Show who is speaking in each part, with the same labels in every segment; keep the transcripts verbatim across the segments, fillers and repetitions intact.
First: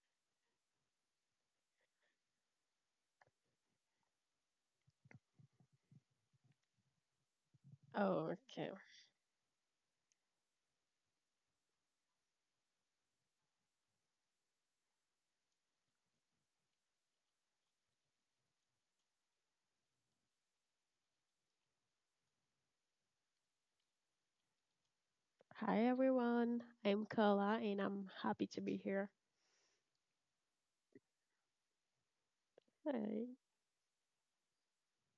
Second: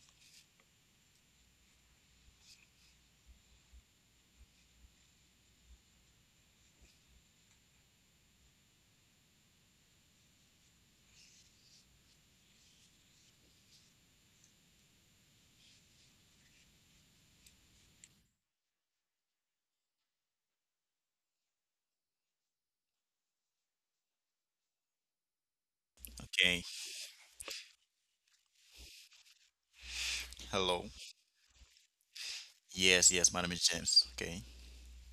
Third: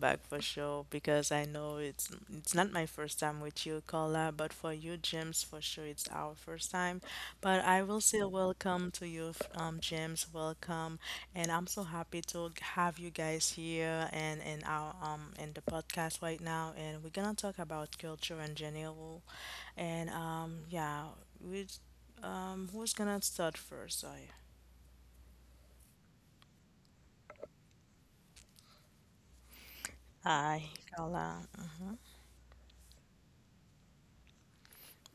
Speaker 1: back for sure because I know it's it's not my first time with you, Carla, but for you, James, for sure it's our first time. But I will say
Speaker 2: Oh, okay.
Speaker 1: welcome to you, f- um, James, welcome, and I'm so happy to have you guys here and in our um in the podcast right now, and we're gonna talk about culture in general, and um yeah, we um who's gonna start first? Sorry.
Speaker 2: Hi,
Speaker 3: Okay,
Speaker 2: everyone. I'm Carla, and I'm happy to be here.
Speaker 1: Hi,
Speaker 3: hello.
Speaker 1: Carla.
Speaker 3: Yes,
Speaker 2: Hi.
Speaker 3: yes, my name is James. Okay.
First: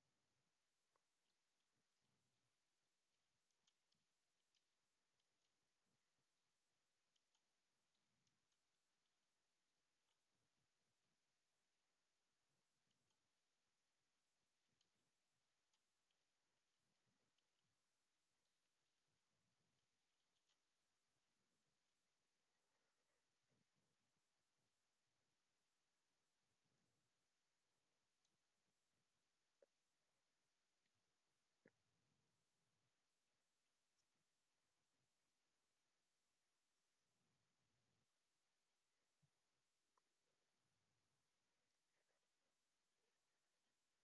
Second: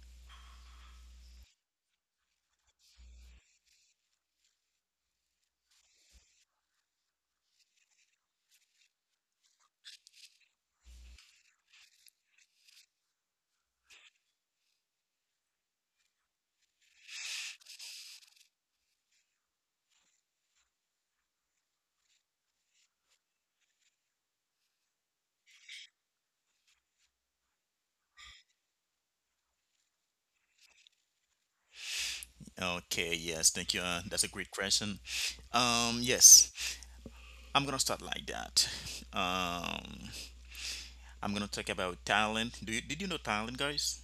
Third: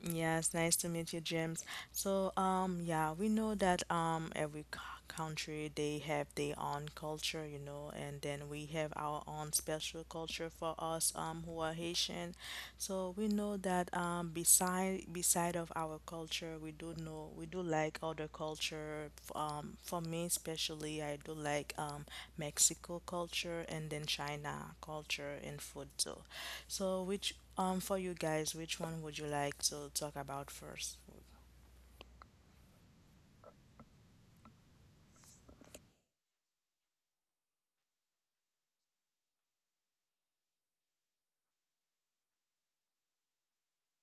Speaker 1: Yes, nice to meet you, James. So, um, yeah, we know that um every c- country they have their own culture, you know, and then we have our own special culture for us um who are Haitian. So we know that um beside beside of our culture. We do know we do like other culture. F- Um, for me especially, I do like um, Mexico culture and then China culture and food too. So which um for you guys, which one would you like to talk about first?
Speaker 3: Okay, yes, thank you. Uh, that's a great question. Um, yes, I'm gonna start like that. Um, I'm gonna talk about Thailand. Do you did you know Thailand, guys?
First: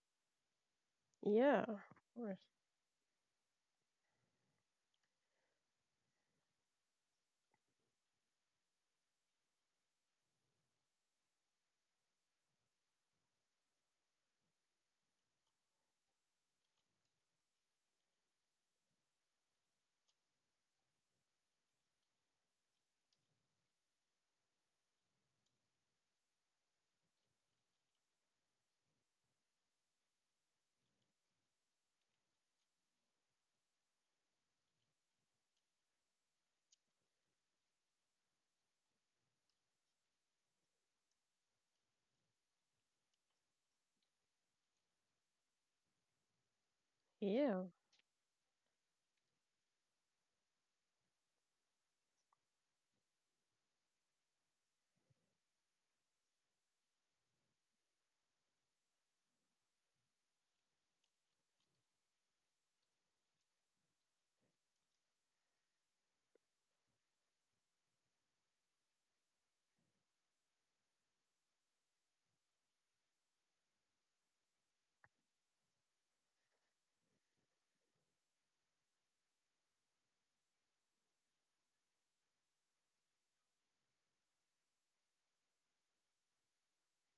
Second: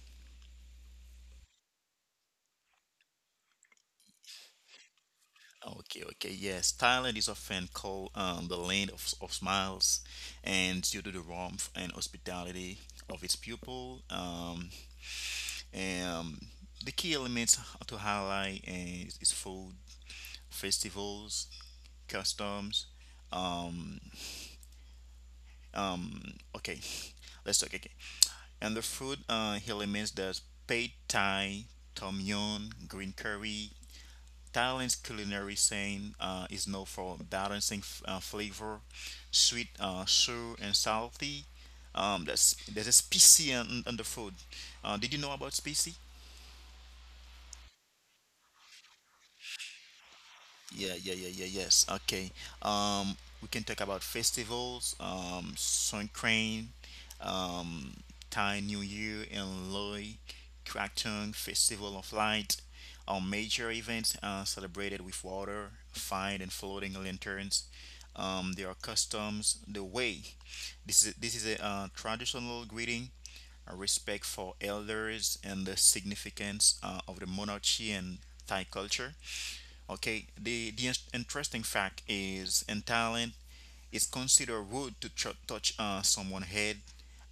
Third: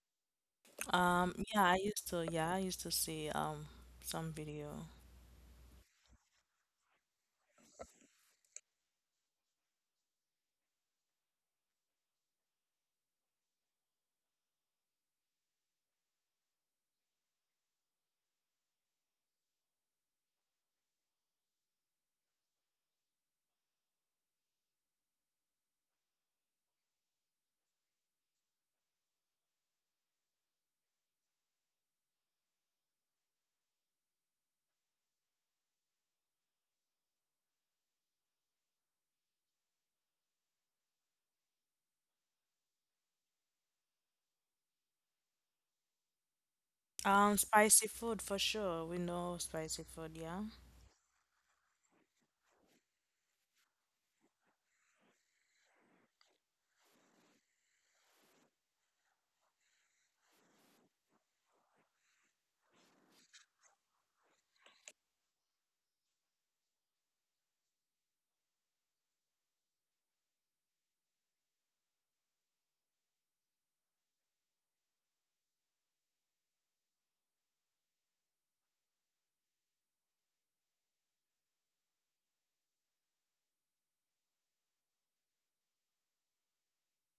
Speaker 1: Um, yeah,
Speaker 2: Yeah,
Speaker 1: I
Speaker 2: of
Speaker 1: used to
Speaker 2: course.
Speaker 1: yeah I used to see um some video.
Speaker 3: Okay, okay, yes. Thailand is often called um, the land of, of smiles, and due to the warmth and hospitality of its people. um, um, the key elements to highlight is, is food, festivals, customs. Um, okay, let's talk again. And the food uh, he limits there's pad thai, tom yum, green curry. Thailand's culinary scene uh, is known for balancing f- uh, flavor, sweet, uh, sour, and salty. Um, that's, there's a spicy on, on the food. Uh, did you know about spicy?
Speaker 1: Um,
Speaker 2: Yeah,
Speaker 1: spicy food for sure. We know spicy food, yeah.
Speaker 3: Yeah, yeah, yeah, yeah, yes. Okay. Um, we can talk about festivals, um, Songkran, um, Thai New Year and Loi Krathong Festival of Light, our major events uh, celebrated with water, fire, and floating lanterns. Um, there are customs, the way. This is this is a uh, traditional greeting, a respect for elders, and the significance uh, of the monarchy and Thai culture. Okay, the, the interesting fact is in Thailand, it's considered rude to ch- touch uh, someone's head,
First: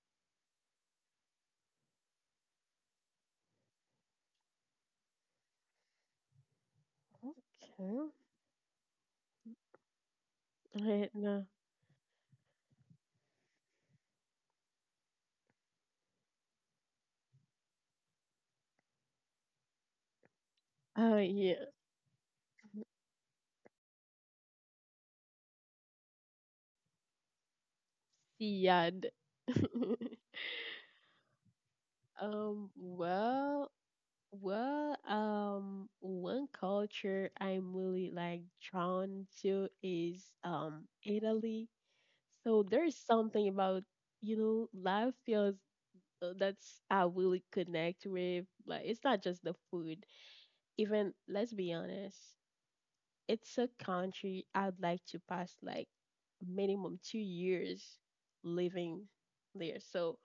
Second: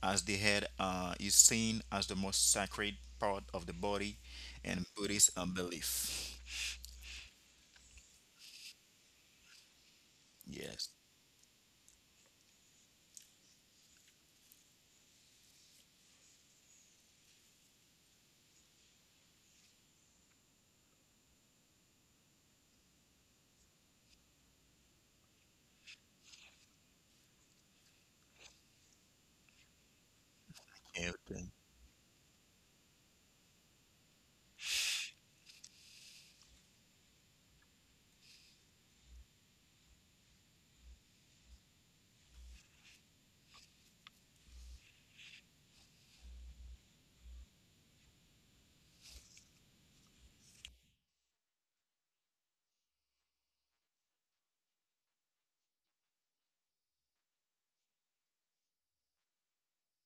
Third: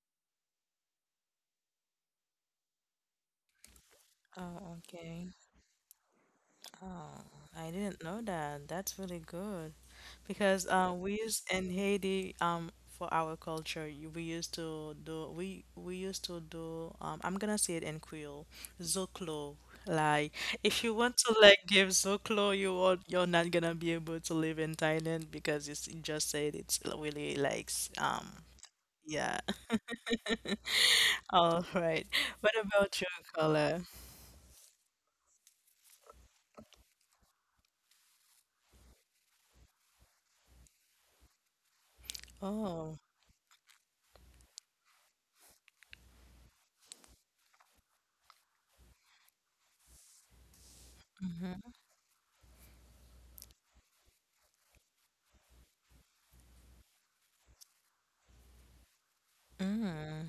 Speaker 3: as the head uh, is seen as the most sacred part of the body
Speaker 1: Oh,
Speaker 3: in
Speaker 1: okay.
Speaker 3: Buddhist uh, belief.
Speaker 1: Oh, I didn't
Speaker 2: okay.
Speaker 1: know that. That's really good. Because
Speaker 3: Yes.
Speaker 1: uh, we
Speaker 2: And, uh,
Speaker 1: use in Haiti um for our culture, you- we used to do we we used to do um I'm gonna say it in Creole, zoclo. Like if you want
Speaker 2: uh,
Speaker 1: to like
Speaker 2: yeah,
Speaker 1: give zoclo, you won't, you're not gonna be able to live in Thailand because you you just said it's really like s- um
Speaker 2: Siad.
Speaker 1: yeah. All
Speaker 3: Everything.
Speaker 1: right. What
Speaker 2: Um,
Speaker 1: about your
Speaker 2: well,
Speaker 1: color?
Speaker 2: well, um, one culture I'm really like drawn to is um Italy. So there's
Speaker 1: Oh.
Speaker 2: something about, you know, life feels uh, that's I really connect with. Like it's not just the food. Even let's be honest, it's a country I'd like to pass like minimum two years living there. So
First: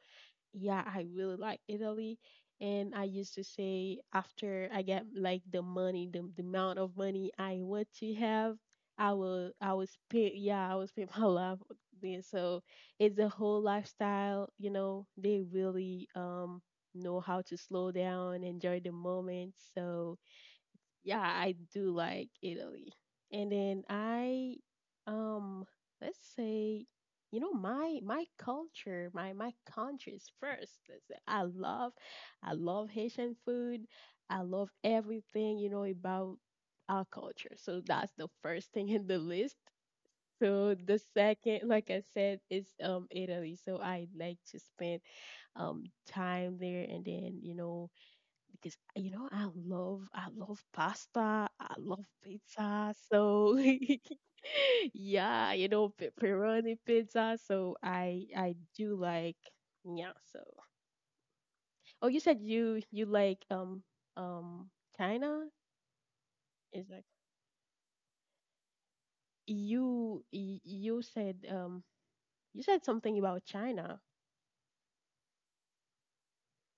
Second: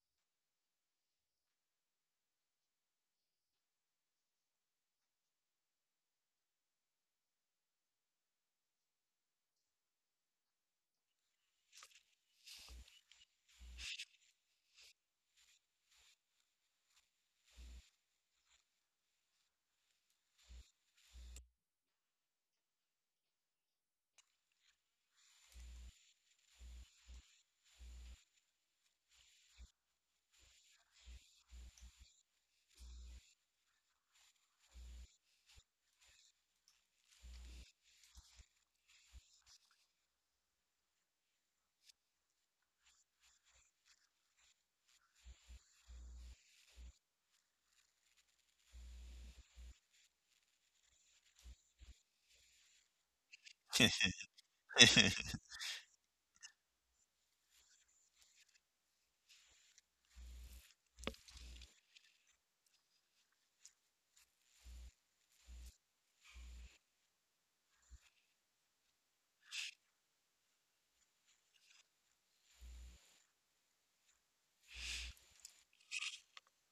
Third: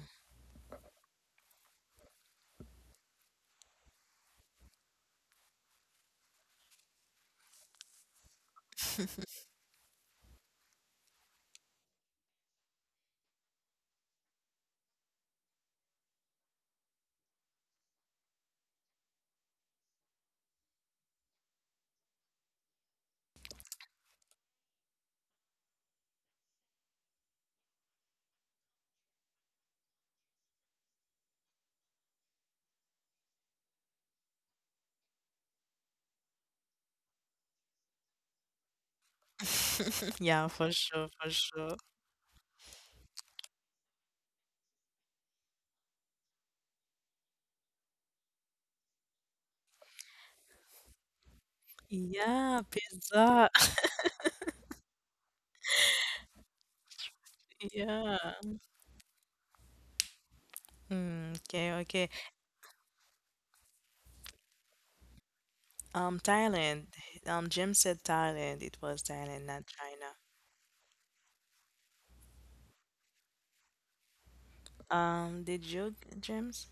Speaker 2: yeah, I really like Italy. And I used to say after I get like the money, the, the amount of money I want to have, I will I will spend yeah, I will spend my life there. So it's a whole lifestyle, you know, they really um know how to slow down, enjoy the moment. So yeah, I do like Italy. And then I um let's say you know my my culture, my my country is first. Let's say I love I love Haitian food. I love everything, you know, about our culture. So that's the first thing in the list.
Speaker 1: Yeah, for
Speaker 2: So the
Speaker 1: sure, for
Speaker 2: second,
Speaker 1: sure.
Speaker 2: like I said, is um Italy. So I like to spend um time there and then, you know, because you know I love I love pasta, I love
Speaker 1: Yeah,
Speaker 2: pizza,
Speaker 1: pizza.
Speaker 2: so yeah, you know pe- pepperoni pizza. So
Speaker 1: Yeah.
Speaker 2: I I do like yeah. So
Speaker 1: Mm, okay,
Speaker 2: oh,
Speaker 1: okay.
Speaker 2: you said you you like um um China
Speaker 1: Um,
Speaker 2: is
Speaker 1: Thailand.
Speaker 2: like
Speaker 1: Um, James said Thailand. It was Thailand, not China.
Speaker 2: you y- you said um you said something about China.
Speaker 1: Um, did you, James?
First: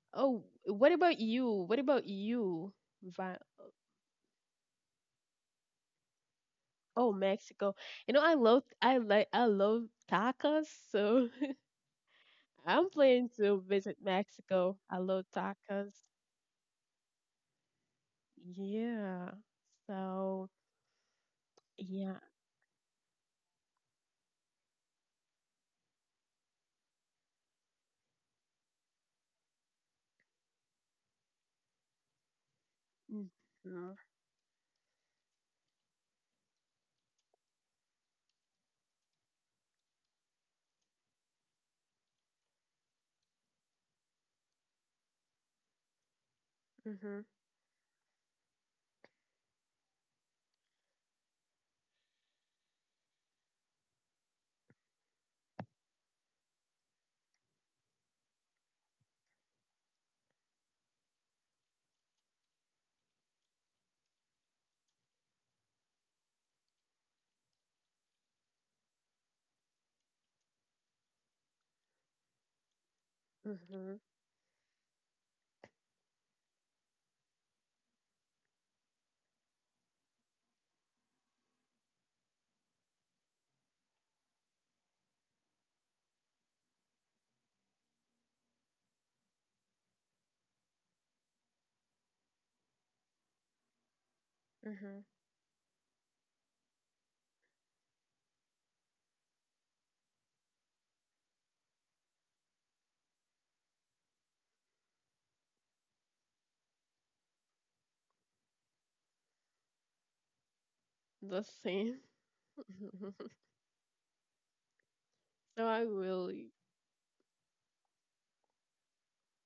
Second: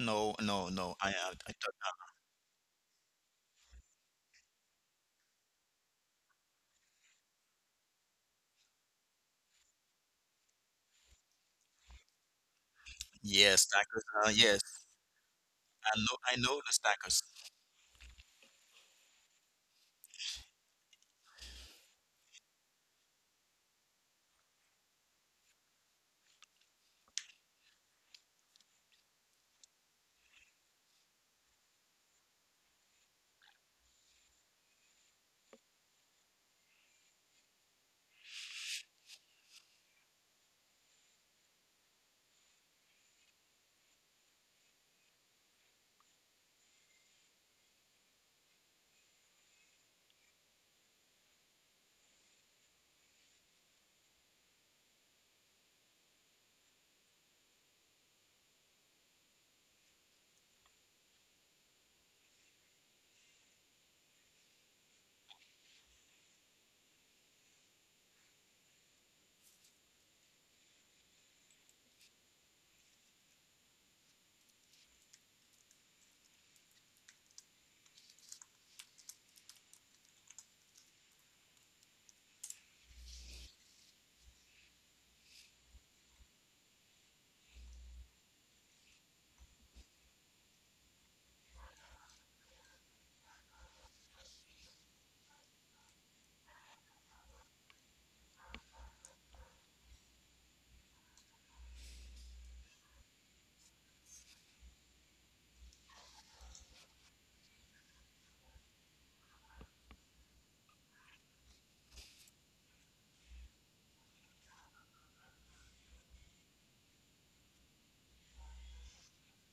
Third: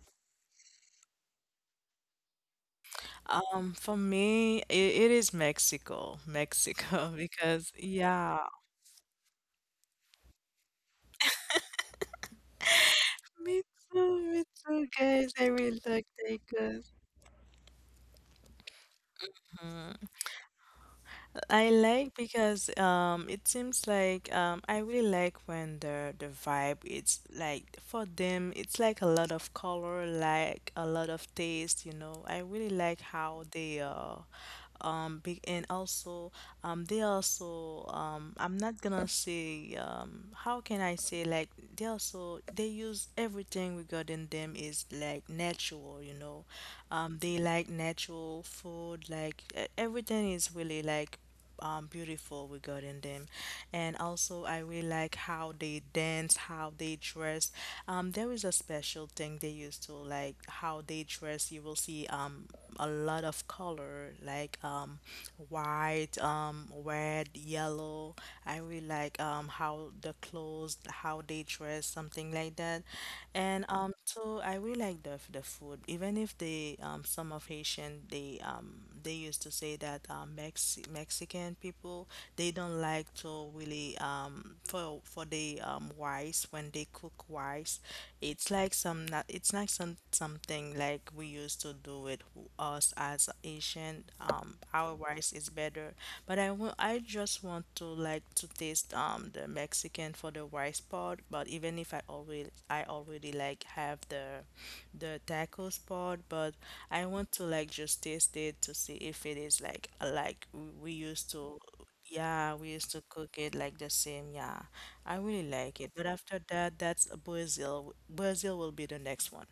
Speaker 3: no,
Speaker 2: Oh,
Speaker 3: no,
Speaker 2: what
Speaker 3: no. I, I,
Speaker 2: about you?
Speaker 3: I thought,
Speaker 2: What about you? Vi-
Speaker 1: Um, for me, it, it is Mexico.
Speaker 2: Oh,
Speaker 1: Mexico, because
Speaker 2: Mexico. You know I
Speaker 1: yeah.
Speaker 2: love I like I love tacos. So I'm planning to
Speaker 1: Me
Speaker 3: yes,
Speaker 2: visit
Speaker 3: tacos.
Speaker 1: too,
Speaker 3: Uh,
Speaker 1: me
Speaker 3: yes,
Speaker 2: Mexico.
Speaker 1: too,
Speaker 2: I love
Speaker 1: guys. I really
Speaker 3: I
Speaker 2: tacos.
Speaker 1: like
Speaker 3: know, I know the
Speaker 1: tacos.
Speaker 3: tacos.
Speaker 2: Yeah. So
Speaker 1: I like
Speaker 2: yeah.
Speaker 1: because um it seems like um I really like when the the vibe, it's like for them it's like a lot of color, like a lot of taste, you know, I really like how they
Speaker 2: Mm-hmm.
Speaker 1: uh um big and also um they also um I'm not gonna say, um how can I say, like they also they use everything regarding them is like natural people, you know. Um,
Speaker 2: Mm-hmm.
Speaker 1: they like natural food, like e- everything is really like um, beautiful regarding them. And also, I really like how they dance, how they dress. Um, there is a special thing they used to like how they dress. You will see um, a lot of color, like um, white, um, red, yellow. I really like um, how the clothes clothes, how they dress, something like that. And um,
Speaker 2: Mm-hmm.
Speaker 1: so I really like the the food. Even if they um some of Haitian they um they used to say that um Mex Mexican people they don't like to really um for for the um rice when they cook rice, it's like some not it's like some something like we used to do with us as Asian um our
Speaker 2: Mm-hmm.
Speaker 1: rice is better. But I want I just want to like to taste um the Mexican for the rice part. But even if I already I already like have the the tacos part, but I want to like just taste it to see if it is like like we we used
Speaker 2: The
Speaker 1: to.
Speaker 2: same.
Speaker 1: Yeah, we used to cook it like the same. Yeah, I really
Speaker 2: So
Speaker 1: like
Speaker 2: I
Speaker 1: it. But after
Speaker 2: really.
Speaker 1: that, that's Brazil. Brazil will be the next one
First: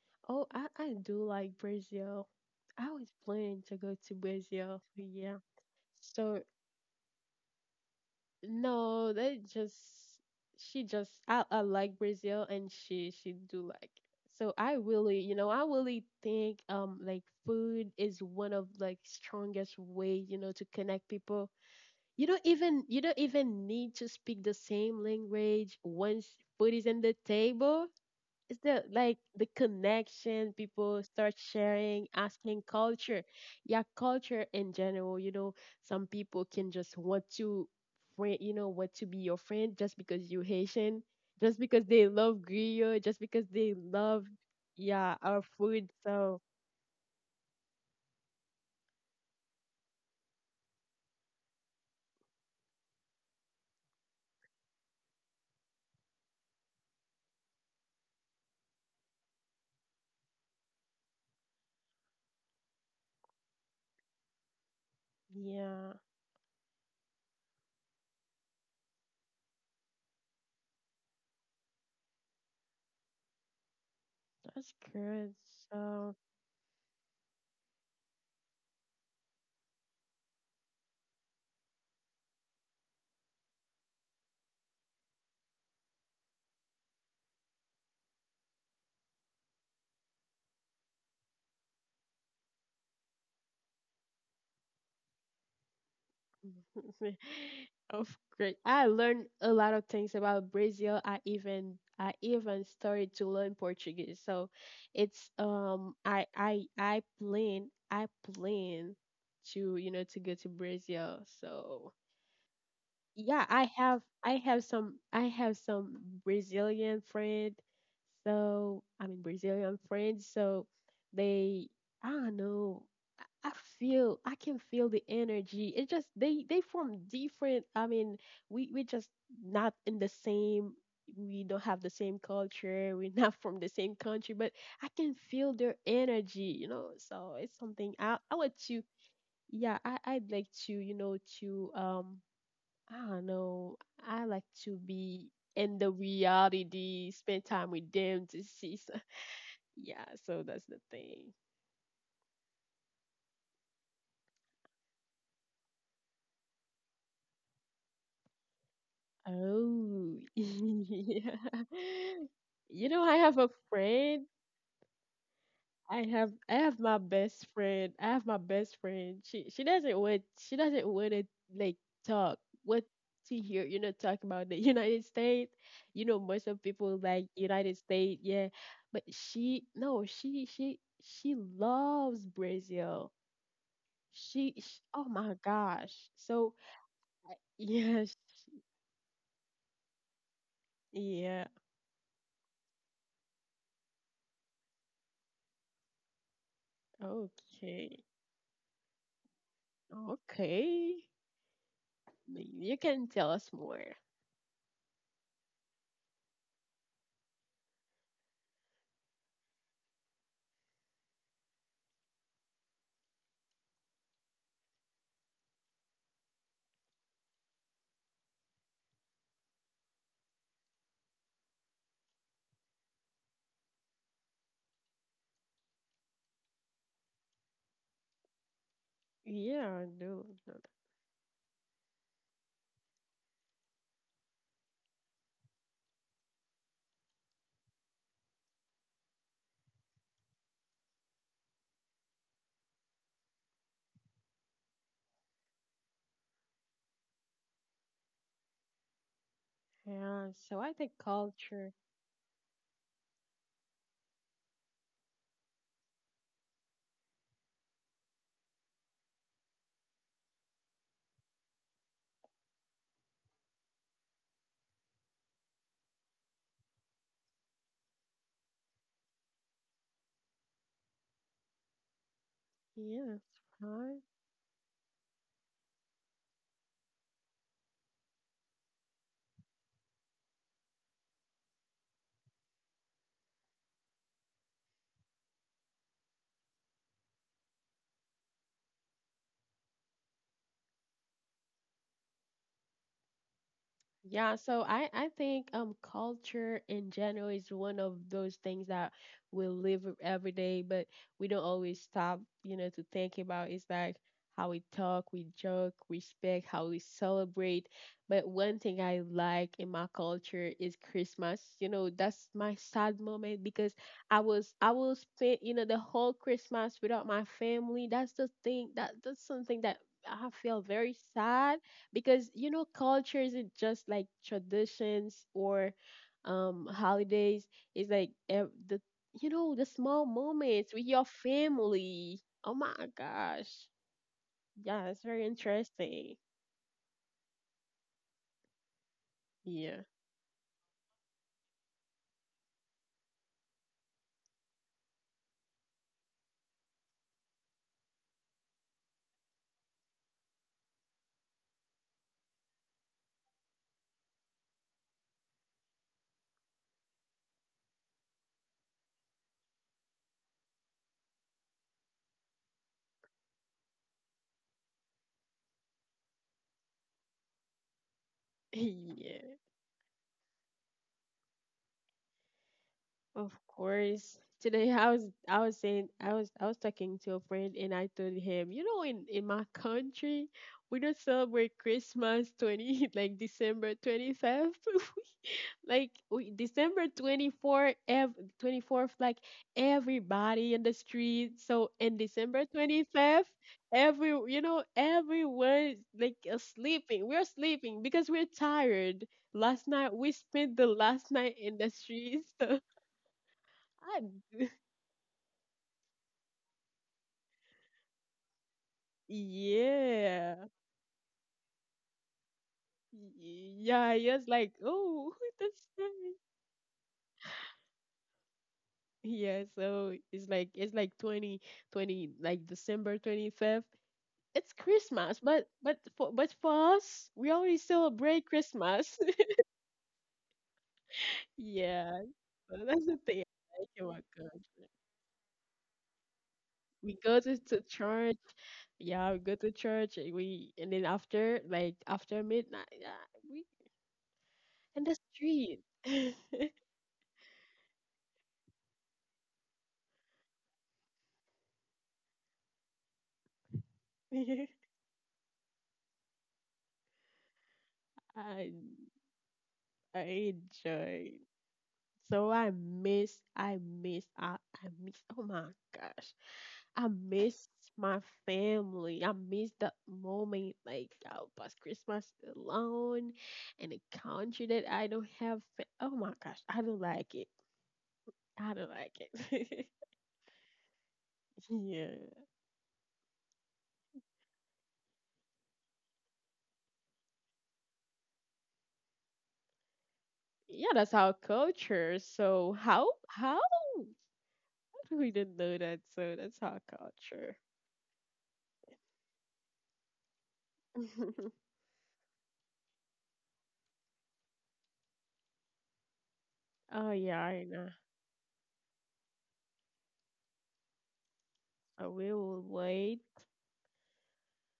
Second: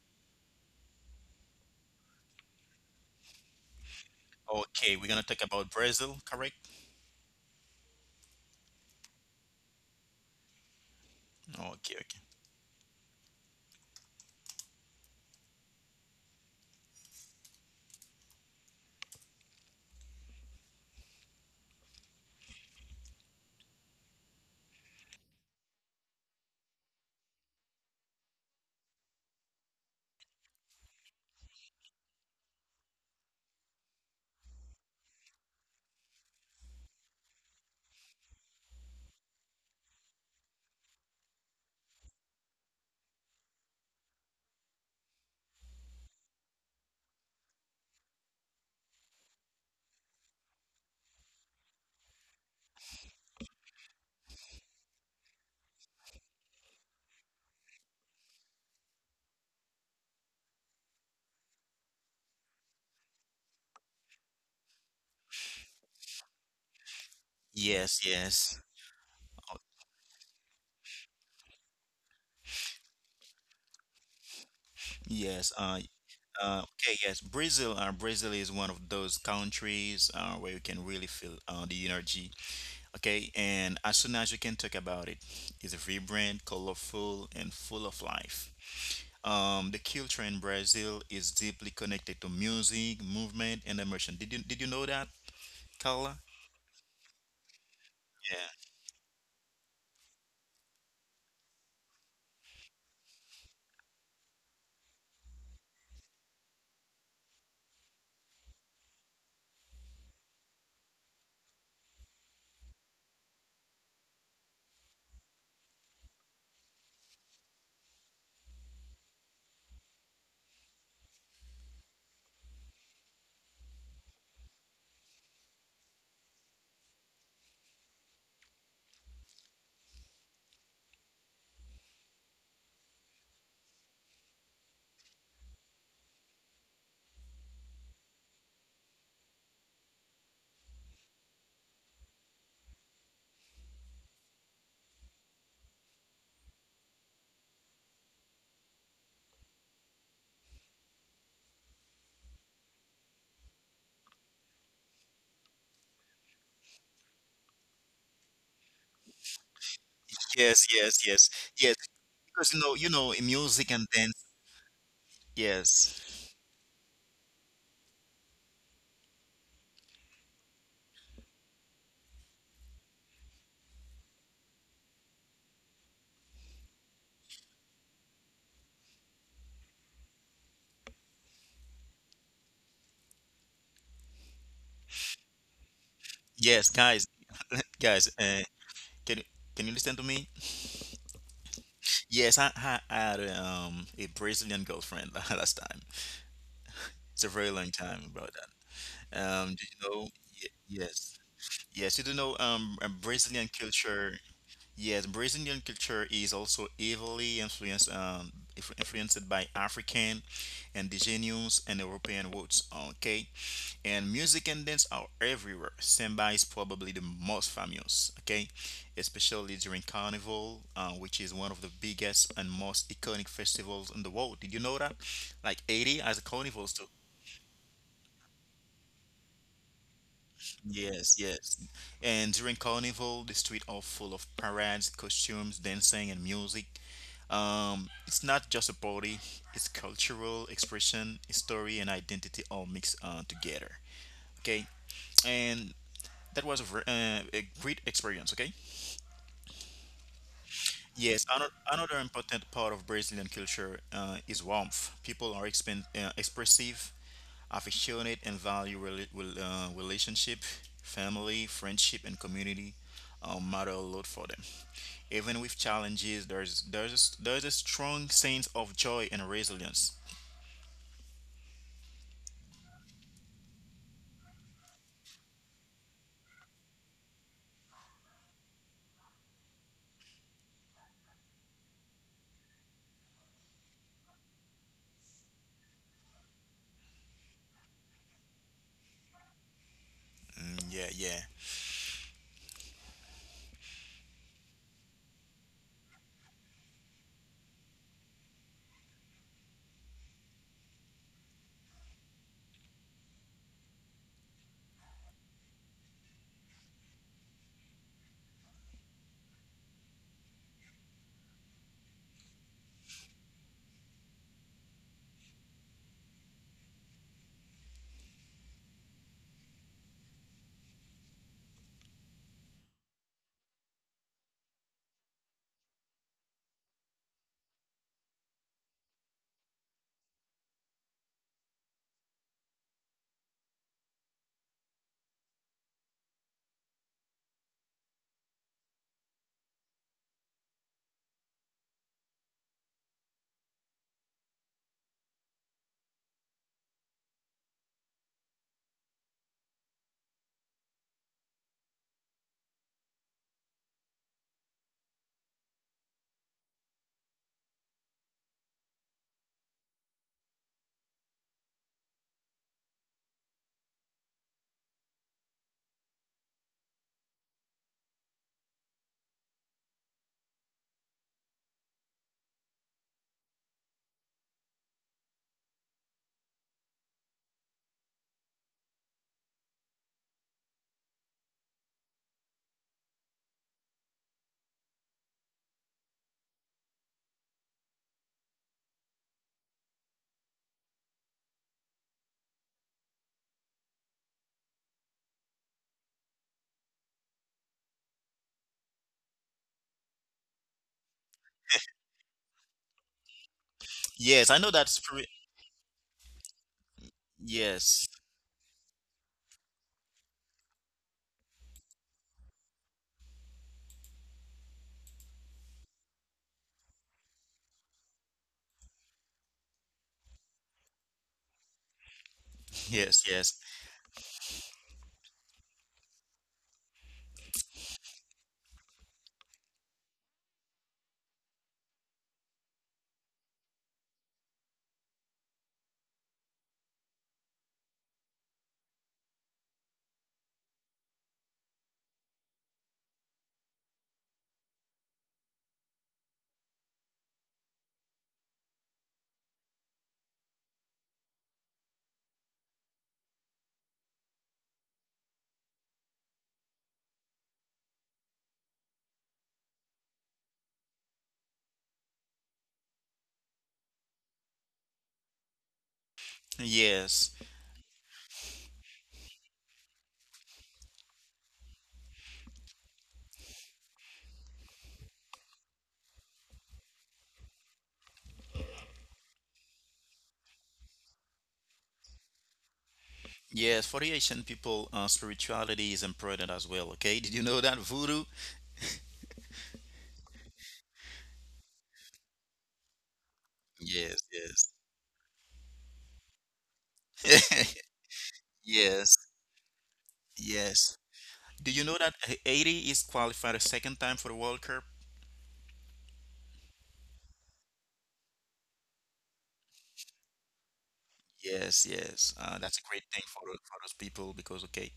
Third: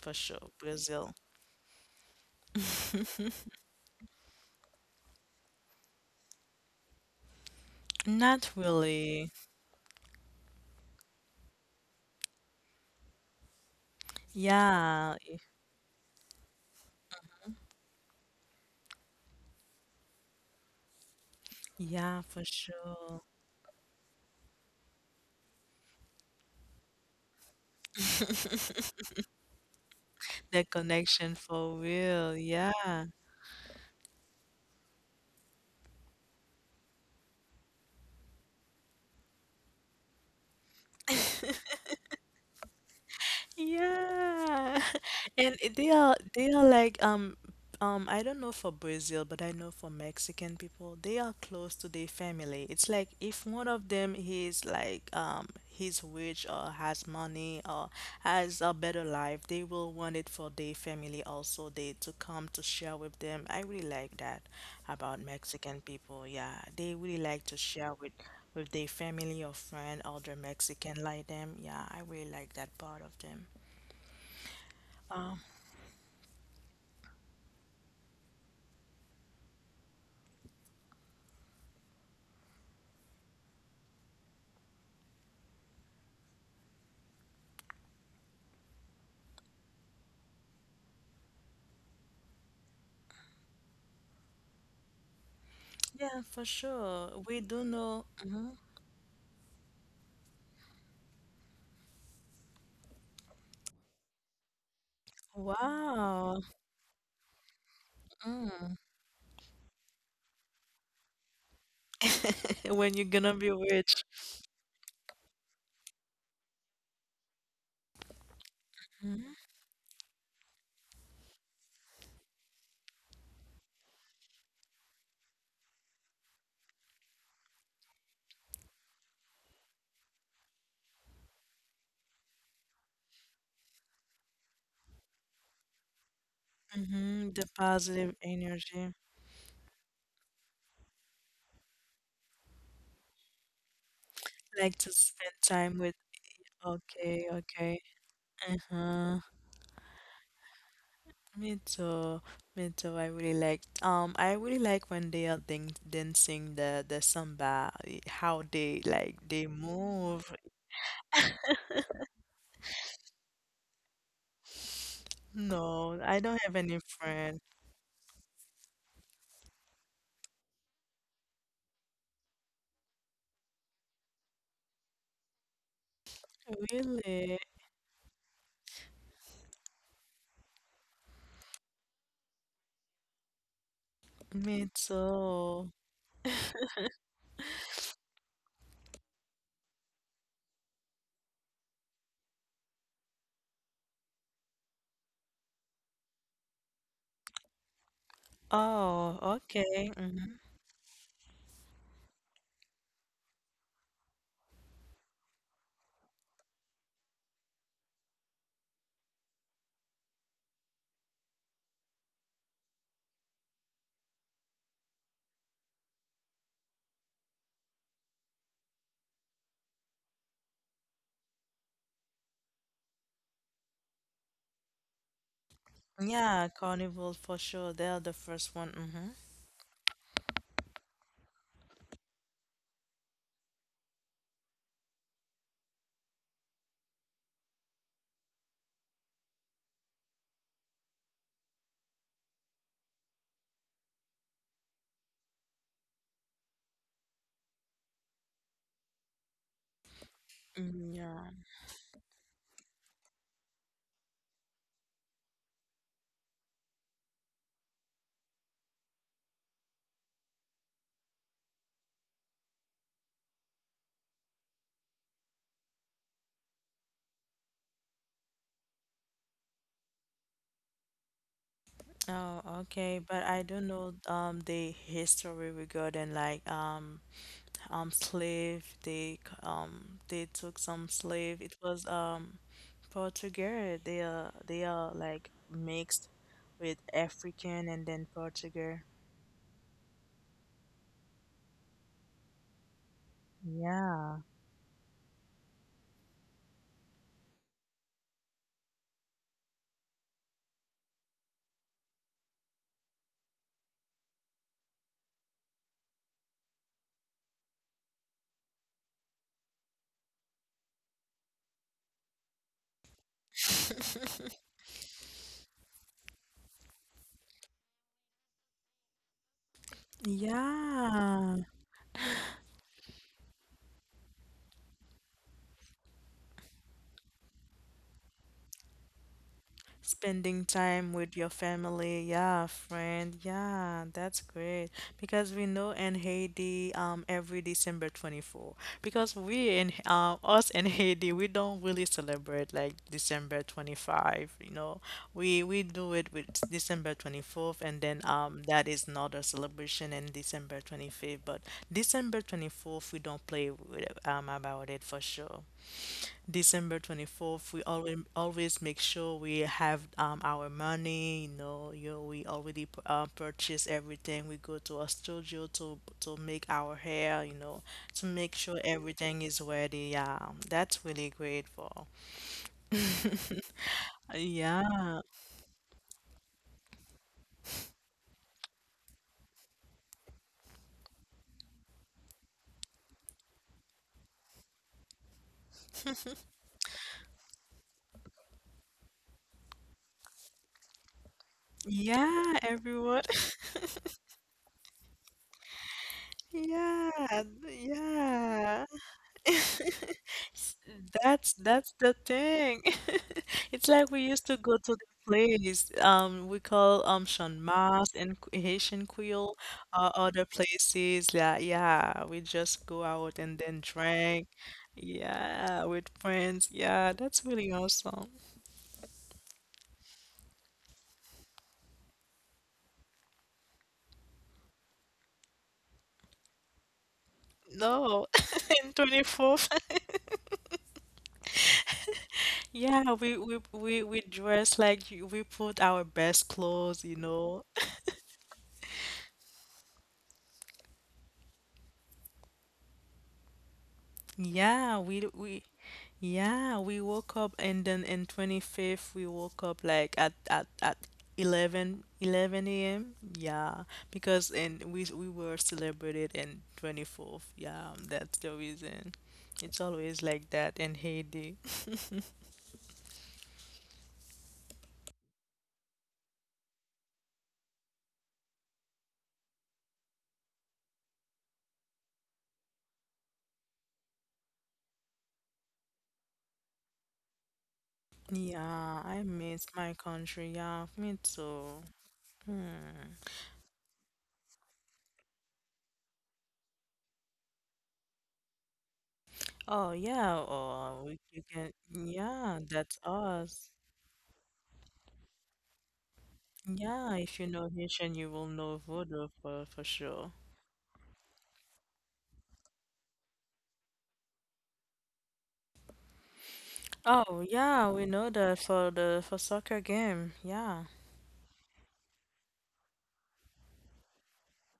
Speaker 1: for
Speaker 2: Oh,
Speaker 1: sure.
Speaker 2: I I
Speaker 1: Brazil.
Speaker 2: do like Brazil. I was planning to go to Brazil.
Speaker 3: Okay, we're gonna
Speaker 2: Yeah.
Speaker 3: talk about Brazil,
Speaker 2: So
Speaker 3: correct?
Speaker 1: Not
Speaker 2: no,
Speaker 1: really.
Speaker 2: they just she just I, I
Speaker 3: Okay,
Speaker 2: like
Speaker 3: okay.
Speaker 2: Brazil and she she do like. So I
Speaker 1: Yeah,
Speaker 2: really you know I really think um like food is one of like strongest way you know to connect people.
Speaker 1: yeah,
Speaker 2: You don't
Speaker 1: for
Speaker 2: even you don't
Speaker 1: sure.
Speaker 2: even need to speak the same language. Once food is on the table, it's the like the connection.
Speaker 1: That
Speaker 2: People start
Speaker 1: connection for
Speaker 2: sharing,
Speaker 1: real.
Speaker 2: asking
Speaker 1: Yeah.
Speaker 2: culture, yeah, culture in general, you know. Some people can just want to friend, you know, want to be your friend just because you Haitian, just because they love griot, just because they love
Speaker 1: Yeah.
Speaker 2: yeah our
Speaker 1: And i-
Speaker 2: food.
Speaker 1: they are
Speaker 2: So
Speaker 1: they are like um um I don't know for Brazil, but I know for Mexican people, they are close to their family. It's like if one of them is like um he's rich or has money or has a better life, they will want it for their family also. They to come to share with them. I really like that about Mexican
Speaker 2: yeah,
Speaker 1: people. Yeah, they really like to share
Speaker 3: Yes,
Speaker 1: with
Speaker 3: yes.
Speaker 1: with their family or
Speaker 3: Okay.
Speaker 1: friend or their Mexican like them. Yeah, I really like that part of them.
Speaker 2: that's good.
Speaker 1: Uh,
Speaker 3: Yes, uh,
Speaker 2: So
Speaker 3: Uh, okay, yes, Brazil. Uh, Brazil is one of those countries uh, where you can really feel uh, the energy. Okay, and as soon as you can talk about it, it's vibrant, colorful, and full of life. Um, the culture in Brazil is deeply connected to music, movement, and emotion. Did you did you know that, Carla?
Speaker 1: yeah, for sure. We do
Speaker 2: of
Speaker 1: know.
Speaker 2: great.
Speaker 1: Mhm.
Speaker 3: Yeah.
Speaker 2: I learned a lot of things about Brazil. I even I even started to learn Portuguese. So it's um I
Speaker 1: Wow.
Speaker 2: I I plan I
Speaker 1: Mm.
Speaker 2: plan to you know to go to Brazil. So
Speaker 1: When you're gonna
Speaker 2: yeah,
Speaker 1: be
Speaker 2: i have
Speaker 1: rich.
Speaker 2: i have some i have some Brazilian friend, so I mean Brazilian friends. So they, I don't know, i I feel I can feel the energy. It just they they from different, I mean, we we just not in the same, we don't have the same culture, we're not from the same country, but I can feel their energy, you know, so
Speaker 1: Mm-hmm. The
Speaker 2: it's something i
Speaker 1: positive
Speaker 2: i want to
Speaker 1: energy.
Speaker 2: yeah. I i'd like to, you know, to um I don't know. I like to
Speaker 1: Like to
Speaker 2: be
Speaker 1: spend
Speaker 2: in
Speaker 1: time
Speaker 2: the
Speaker 1: with.
Speaker 2: reality,
Speaker 1: Okay,
Speaker 2: spend time
Speaker 1: okay.
Speaker 2: with them to see. some-
Speaker 1: Uh-huh.
Speaker 2: Yeah, so that's the thing.
Speaker 1: Me too. Me too. I really like. Um, I really like when they are dan- dancing the the samba. eh, How they like they
Speaker 2: Oh,
Speaker 1: move.
Speaker 3: Yes, yes, yes,
Speaker 2: yeah.
Speaker 3: yes. Because you know, you
Speaker 2: You know,
Speaker 3: know,
Speaker 2: I
Speaker 3: in
Speaker 2: have a
Speaker 3: music and dance.
Speaker 2: friend.
Speaker 3: Yes,
Speaker 2: I
Speaker 1: No, I
Speaker 2: have
Speaker 1: don't
Speaker 2: I
Speaker 1: have
Speaker 2: have
Speaker 1: any
Speaker 2: my
Speaker 1: friend.
Speaker 2: best friend. I have my best friend. She she doesn't want she doesn't want to like talk what to hear, you know, talk about the United States. You know, most of people like
Speaker 1: Really?
Speaker 2: United States, yeah. But she no, she she she loves Brazil. She,
Speaker 1: Me
Speaker 2: sh oh my
Speaker 1: too.
Speaker 2: gosh. So
Speaker 3: yes, guys, guys.
Speaker 2: yeah, sh-
Speaker 3: Uh, can you- can you listen to me?
Speaker 2: yeah.
Speaker 3: Yes, I, I had um a Brazilian girlfriend last time. It's a very long time
Speaker 2: Okay.
Speaker 3: about that.
Speaker 1: Oh,
Speaker 3: Um, do you
Speaker 1: okay.
Speaker 3: know? Ye-
Speaker 1: Hmm.
Speaker 2: Okay.
Speaker 3: yes, yes. You do know um
Speaker 2: You
Speaker 3: uh,
Speaker 2: can tell
Speaker 3: Brazilian
Speaker 2: us more.
Speaker 3: culture. Yes, Brazilian culture is also heavily influenced um influ- influenced by African, indigenous, and European roots. Okay, and music and dance are everywhere. Samba is probably the most famous, okay, especially during Carnival, uh, which is one of the biggest and most iconic festivals in the world. Did you know that? Like eighty as a
Speaker 1: Yeah,
Speaker 3: carnival too.
Speaker 1: Carnival for sure. They're the first one. Mm-hmm.
Speaker 2: Yeah, no. Do.
Speaker 3: Yes, yes. And during Carnival, the streets are full of parades, costumes, dancing, and music. Um, it's not just a party; it's cultural expression, history, and identity all mixed uh, together. Okay, and that was a ver- uh, a great experience, okay?
Speaker 2: Yeah, so I think
Speaker 1: Mm,
Speaker 3: Yes,
Speaker 1: yeah.
Speaker 3: ano-
Speaker 2: culture,
Speaker 3: another important part of Brazilian culture uh, is warmth. People are expen- uh, expressive, affectionate, and value rela- rel- uh, relationship, family, friendship, and community uh, matter a lot for them. Even with challenges, there's there's there's a strong sense of joy and resilience.
Speaker 1: Oh, okay.
Speaker 2: yes,
Speaker 1: But I don't know
Speaker 2: right.
Speaker 1: um the history regarding like um um slave. They c- um they took some slave. It was um Portuguese. They are they are like mixed with African and then Portuguese.
Speaker 3: Mm, yeah, yeah.
Speaker 1: Yeah.
Speaker 2: Yeah, so I I think um culture in general is one of those things that we live with every day, but we don't always stop, you know, to think about. It's like how we talk, we joke, respect, how we celebrate. But one thing I like in my culture is Christmas. You know, that's my sad moment because I was I will spend, you know, the whole Christmas without my family. That's the thing that that's something that I feel very
Speaker 1: Yeah.
Speaker 2: sad, because you know culture isn't just like traditions or um holidays, it's like ev- the, you know, the small
Speaker 1: Spending
Speaker 2: moments with
Speaker 1: time
Speaker 2: your
Speaker 1: with your family,
Speaker 2: family.
Speaker 1: yeah,
Speaker 2: Oh my
Speaker 1: friend,
Speaker 2: gosh,
Speaker 1: yeah, that's great.
Speaker 2: yeah, it's very
Speaker 1: Because we know in
Speaker 2: interesting.
Speaker 1: Haiti, um, every December twenty-fourth, because we in
Speaker 2: Yeah.
Speaker 1: uh, us in Haiti, we don't really celebrate like December twenty-fifth, you know. We we do it with December twenty-fourth, and then um, that is not a celebration in December twenty-fifth, but December twenty-fourth, we don't play with, um about it for sure. December twenty-fourth, we always always make sure we have um, our money, you know, you know, we already p- uh, purchase everything. We go to a studio to to make our hair, you know, to make sure everything
Speaker 2: Yeah,
Speaker 1: is ready. Yeah, that's really great for.
Speaker 2: of course
Speaker 1: Yeah,
Speaker 2: today I was I was saying I was I was talking to a friend, and I told him, you know, in in my country we don't celebrate christmas twenty like december twenty-fifth like we, December twenty-fourth ev- twenty-fourth like everybody in the street. So in
Speaker 1: yeah,
Speaker 2: December
Speaker 1: everyone.
Speaker 2: 25th every you know everyone like uh, sleeping, we're
Speaker 1: Yeah,
Speaker 2: sleeping because we're
Speaker 1: yeah.
Speaker 2: tired. Last night we spent
Speaker 1: S-
Speaker 2: the last night
Speaker 1: That's
Speaker 2: in the
Speaker 1: that's the
Speaker 2: streets. So
Speaker 1: thing. It's like we
Speaker 3: Yes, I
Speaker 1: used
Speaker 3: know
Speaker 1: to
Speaker 2: I,
Speaker 3: that
Speaker 1: go to the
Speaker 3: spirit.
Speaker 1: place um we call um Sean
Speaker 3: Yes,
Speaker 1: Mas and Q- Haitian Creole or other
Speaker 2: yeah
Speaker 1: places. Yeah, yeah, we just go out and then
Speaker 2: yeah yes
Speaker 1: drink,
Speaker 2: like oh that's
Speaker 1: yeah, with
Speaker 2: nice.
Speaker 1: friends, yeah, that's really awesome.
Speaker 2: Yeah, so it's like it's like twenty twenty, like
Speaker 3: yes,
Speaker 2: December
Speaker 3: yes,
Speaker 2: 25th it's Christmas, but but for but for us, we already
Speaker 1: No,
Speaker 2: celebrate
Speaker 1: in
Speaker 2: Christmas.
Speaker 1: twenty-fourth.
Speaker 2: Yeah, so that's the
Speaker 1: Yeah, we
Speaker 2: thing.
Speaker 1: we
Speaker 2: I like
Speaker 1: we
Speaker 2: about
Speaker 1: we dress
Speaker 2: culture.
Speaker 1: like you- we put our best clothes,
Speaker 2: We
Speaker 1: you
Speaker 2: go to,
Speaker 1: know.
Speaker 2: to church. Yeah, we go to church. And We and then after like after midnight, yeah, we
Speaker 1: Yeah,
Speaker 2: in the
Speaker 1: we we
Speaker 2: street.
Speaker 1: yeah, we woke up and then in twenty-fifth we woke up like at at at eleven eleven a m. Yeah, because and we we were celebrated in twenty-fourth. Yeah, that's the
Speaker 2: I
Speaker 1: reason. It's always like
Speaker 2: I
Speaker 1: that in
Speaker 2: enjoy.
Speaker 1: Haiti.
Speaker 2: So I miss I miss I, I miss. Oh my gosh, I
Speaker 3: yes.
Speaker 2: miss my family. I miss that moment, like I'll pass Christmas alone in a country that I don't have. Fa- oh my gosh, I don't like it. I don't
Speaker 1: Yeah,
Speaker 2: like
Speaker 1: I miss
Speaker 2: it.
Speaker 1: my country. Yeah, me too.
Speaker 2: Yeah,
Speaker 1: Hmm.
Speaker 3: Yes, for the Haitian people, uh, spirituality is important as well. Okay, did you know that voodoo?
Speaker 1: Oh yeah,
Speaker 2: yeah,
Speaker 1: or
Speaker 2: that's
Speaker 1: we,
Speaker 2: our
Speaker 1: we can.
Speaker 2: culture.
Speaker 1: Yeah,
Speaker 2: So
Speaker 1: that's
Speaker 2: how how
Speaker 1: us.
Speaker 3: Yes,
Speaker 2: we didn't know that? So that's our
Speaker 1: Yeah, if you
Speaker 2: culture.
Speaker 1: know
Speaker 3: yes,
Speaker 1: Haitian, you will know
Speaker 3: yes,
Speaker 1: Voodoo for for sure.
Speaker 3: yes. Do you know that Ha- Haiti is qualified a second time for the World Cup?
Speaker 2: Oh yeah,
Speaker 1: Oh
Speaker 2: I know.
Speaker 1: yeah, we know that for the for soccer game. Yeah.
Speaker 3: Yes,
Speaker 2: I
Speaker 3: yes. Uh,
Speaker 2: will
Speaker 3: that's a great thing
Speaker 2: wait.
Speaker 3: for for those people because okay,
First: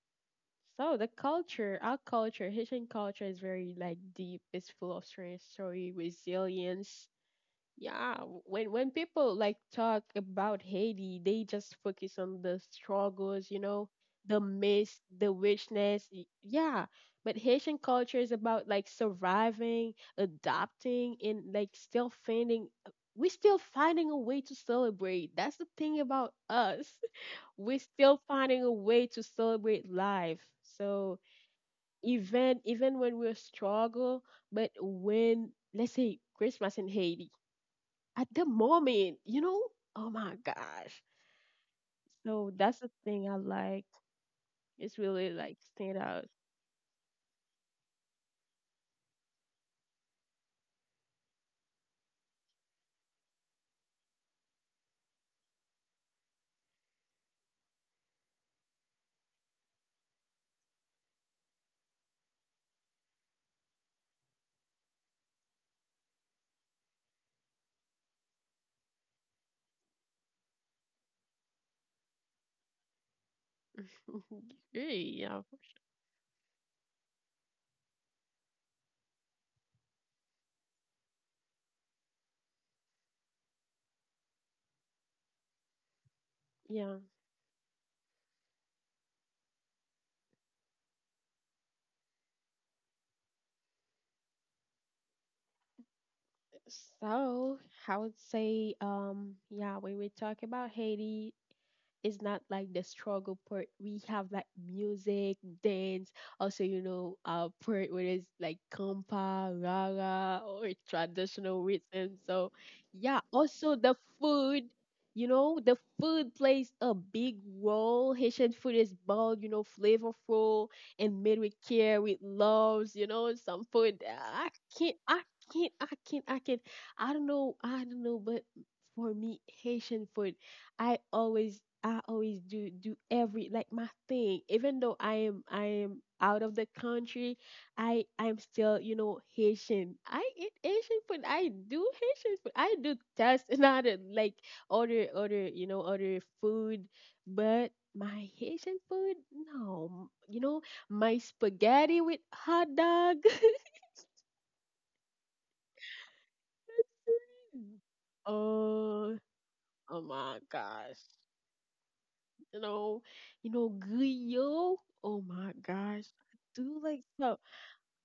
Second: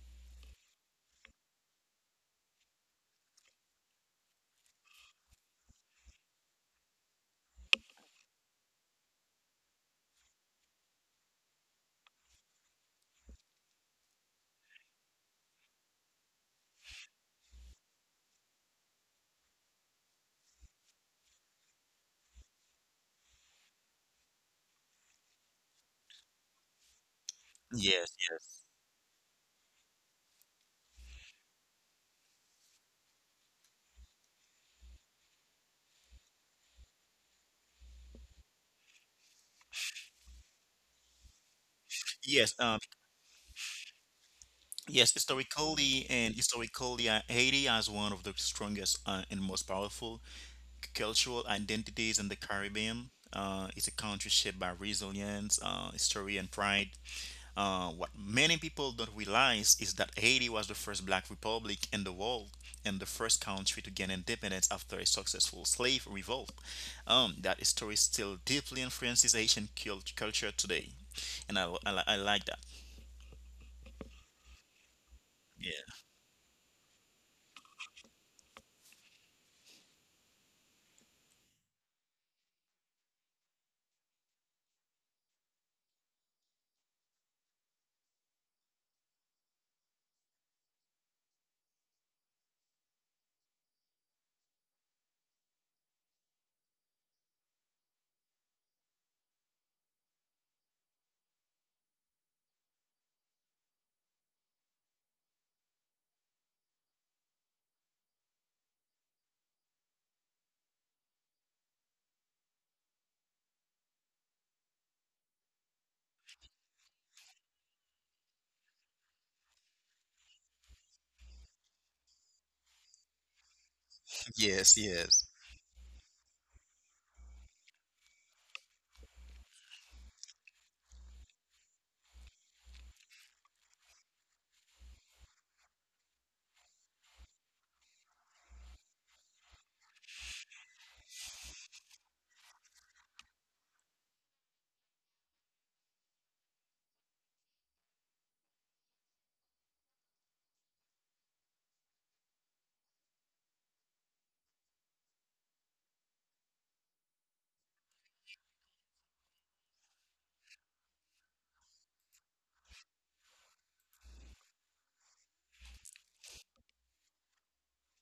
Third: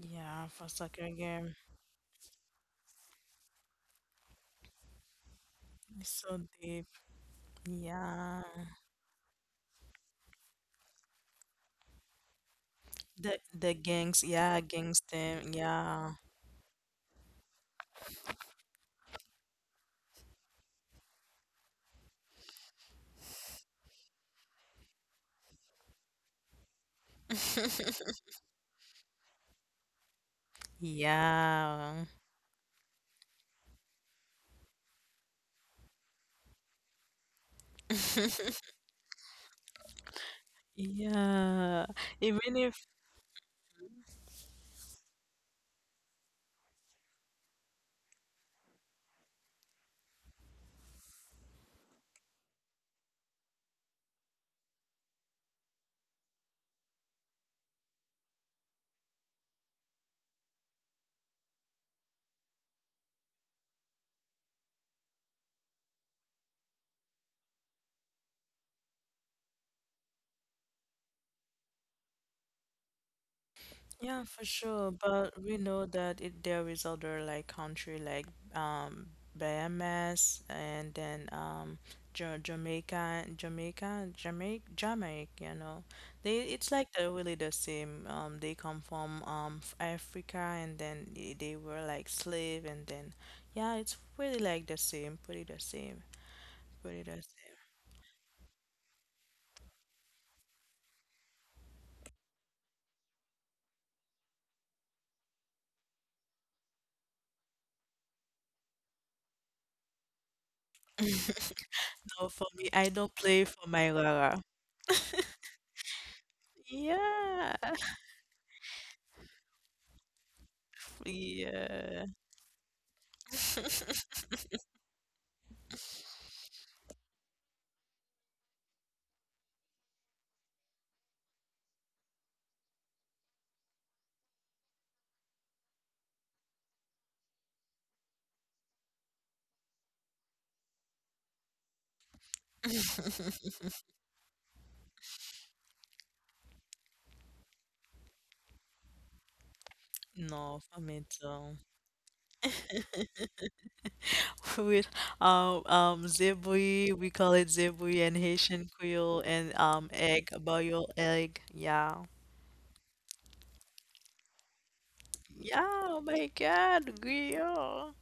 Speaker 1: Yeah, for
Speaker 2: So
Speaker 1: soccer
Speaker 2: the
Speaker 1: game.
Speaker 2: culture, our culture, Haitian culture is very like deep. It's full of strength, story,
Speaker 1: It's so deep.
Speaker 2: resilience. Yeah, w-
Speaker 1: Yeah.
Speaker 2: when when people like talk about Haiti, they just focus on the
Speaker 1: The
Speaker 2: struggles, you
Speaker 1: the
Speaker 2: know,
Speaker 1: gangs,
Speaker 2: the
Speaker 1: yeah,
Speaker 2: myths,
Speaker 1: gangs
Speaker 2: the
Speaker 1: team.
Speaker 2: richness.
Speaker 1: Yeah.
Speaker 2: y- Yeah, but Haitian culture is about like surviving, adapting, and like still finding. We're still finding a way to celebrate. That's the thing about us. We're
Speaker 3: yes,
Speaker 2: still
Speaker 3: yes,
Speaker 2: finding a way to celebrate life. So
Speaker 1: Yeah.
Speaker 2: even even when we struggle, but when let's say Christmas in Haiti, at the moment, you know, oh my gosh.
Speaker 1: Yeah.
Speaker 2: So
Speaker 3: yes.
Speaker 1: Even
Speaker 2: that's
Speaker 3: Um,
Speaker 2: the
Speaker 1: if.
Speaker 2: thing I like. It's
Speaker 3: yes,
Speaker 2: really like stand
Speaker 3: historically
Speaker 2: out.
Speaker 3: and historically, uh, Haiti as one of the strongest uh, and most powerful cultural identities in the Caribbean. Uh, it's a country shaped by resilience, uh, history, and pride. Uh, what many people don't realize is that Haiti was the first black republic in the world and the first country to gain independence after a successful slave revolt. Um, that story still deeply influences Haitian cult- culture today. And I, I, li- I like that.
Speaker 1: Yeah, for sure.
Speaker 2: Yeah.
Speaker 1: But we
Speaker 3: Yeah.
Speaker 1: know that it, there is other like country like um Bahamas and then um Ja- Jamaica, Jamaica, Jamaica, Jamaica, you know. They it's like
Speaker 2: Yeah.
Speaker 1: they're really the same. Um, they come from um f- Africa and then they, they were like slave and then yeah, it's really like the same, pretty the same, pretty the
Speaker 2: So I would say, um, yeah, when we talk about Haiti, it's not like the struggle part. We have like music, dance, also you know, uh, part where it's like compa, rara, or
Speaker 1: same.
Speaker 2: traditional rhythm.
Speaker 1: No,
Speaker 2: So
Speaker 1: for me, I
Speaker 2: yeah,
Speaker 1: don't play for
Speaker 2: also the
Speaker 1: my Rara.
Speaker 2: food. You know, the food plays a big
Speaker 1: Yeah,
Speaker 2: role. Haitian food is bold, you know, flavorful and made with care,
Speaker 1: yeah.
Speaker 2: with loves, you know, some food. Uh, I
Speaker 3: Yes,
Speaker 2: can't, I
Speaker 3: yes.
Speaker 2: can't, I can't, I can't. I don't know, I don't know, but for me, Haitian food I always I always do do every like my thing. Even though I am I am out of the country, I I'm still, you know, Haitian. I eat Haitian food. I do Haitian food. I do test another like other other, you know, other food, but my Haitian food, no. You know, my
Speaker 1: Novamente, um,
Speaker 2: spaghetti with hot dog.
Speaker 1: with um um zebui, we call it zebui and Haitian
Speaker 2: Oh,
Speaker 1: Creole and um
Speaker 2: oh
Speaker 1: egg,
Speaker 2: my
Speaker 1: boiled
Speaker 2: gosh.
Speaker 1: egg. Yeah.
Speaker 2: you know, you know, Guyo. Oh my
Speaker 1: Yeah, oh
Speaker 2: gosh,
Speaker 1: my
Speaker 2: I do like
Speaker 1: God,
Speaker 2: so.
Speaker 1: griot.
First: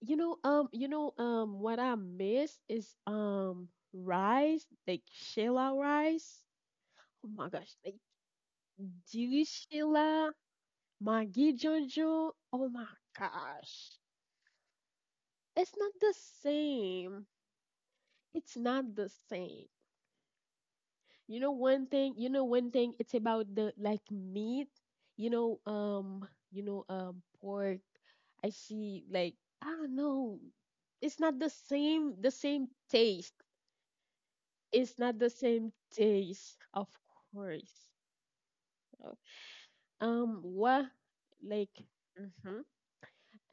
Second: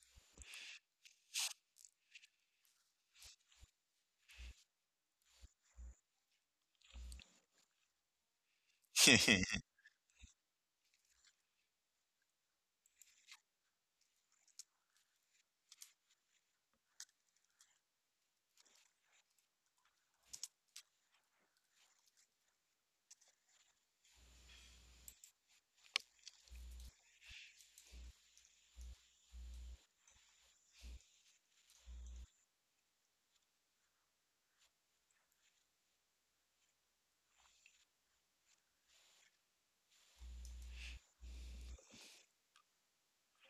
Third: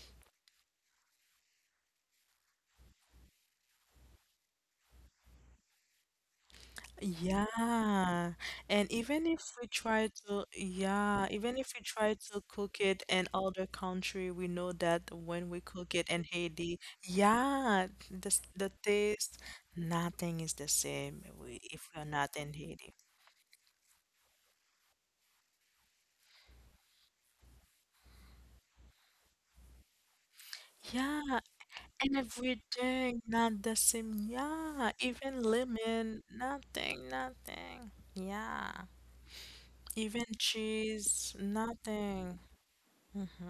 Speaker 2: You know, um, you know, um, what I miss is um rice, like Sheila rice. Oh my gosh, like
Speaker 1: Yeah. And even if
Speaker 2: Jewish
Speaker 1: we try
Speaker 2: Sheila,
Speaker 1: to, yeah,
Speaker 2: Maggi
Speaker 1: even if we try
Speaker 2: Jojo.
Speaker 1: to
Speaker 2: Oh
Speaker 1: cook
Speaker 2: my
Speaker 1: it in other
Speaker 2: gosh,
Speaker 1: country, we know that when we
Speaker 2: it's not
Speaker 1: cook it
Speaker 2: the
Speaker 1: in Haiti,
Speaker 2: same.
Speaker 1: yeah, the s-
Speaker 2: It's
Speaker 1: the
Speaker 2: not the
Speaker 1: taste,
Speaker 2: same.
Speaker 1: nothing is the same
Speaker 2: You know
Speaker 1: we-
Speaker 2: one
Speaker 1: if we're
Speaker 2: thing, you
Speaker 1: not
Speaker 2: know
Speaker 1: in
Speaker 2: one thing,
Speaker 1: Haiti.
Speaker 2: it's about the like meat. You know, um, you know, um, pork. I see like I don't know. It's not
Speaker 1: Yeah,
Speaker 2: the same the
Speaker 1: every
Speaker 2: same
Speaker 1: day,
Speaker 2: taste.
Speaker 1: not the same. Yeah,
Speaker 2: It's not the
Speaker 1: even
Speaker 2: same
Speaker 1: lemon,
Speaker 2: taste, of
Speaker 1: nothing,
Speaker 2: course.
Speaker 1: nothing. Yeah,
Speaker 2: Oh,
Speaker 1: even
Speaker 2: Um, what
Speaker 1: cheese,
Speaker 2: like
Speaker 1: nothing.
Speaker 2: mhm.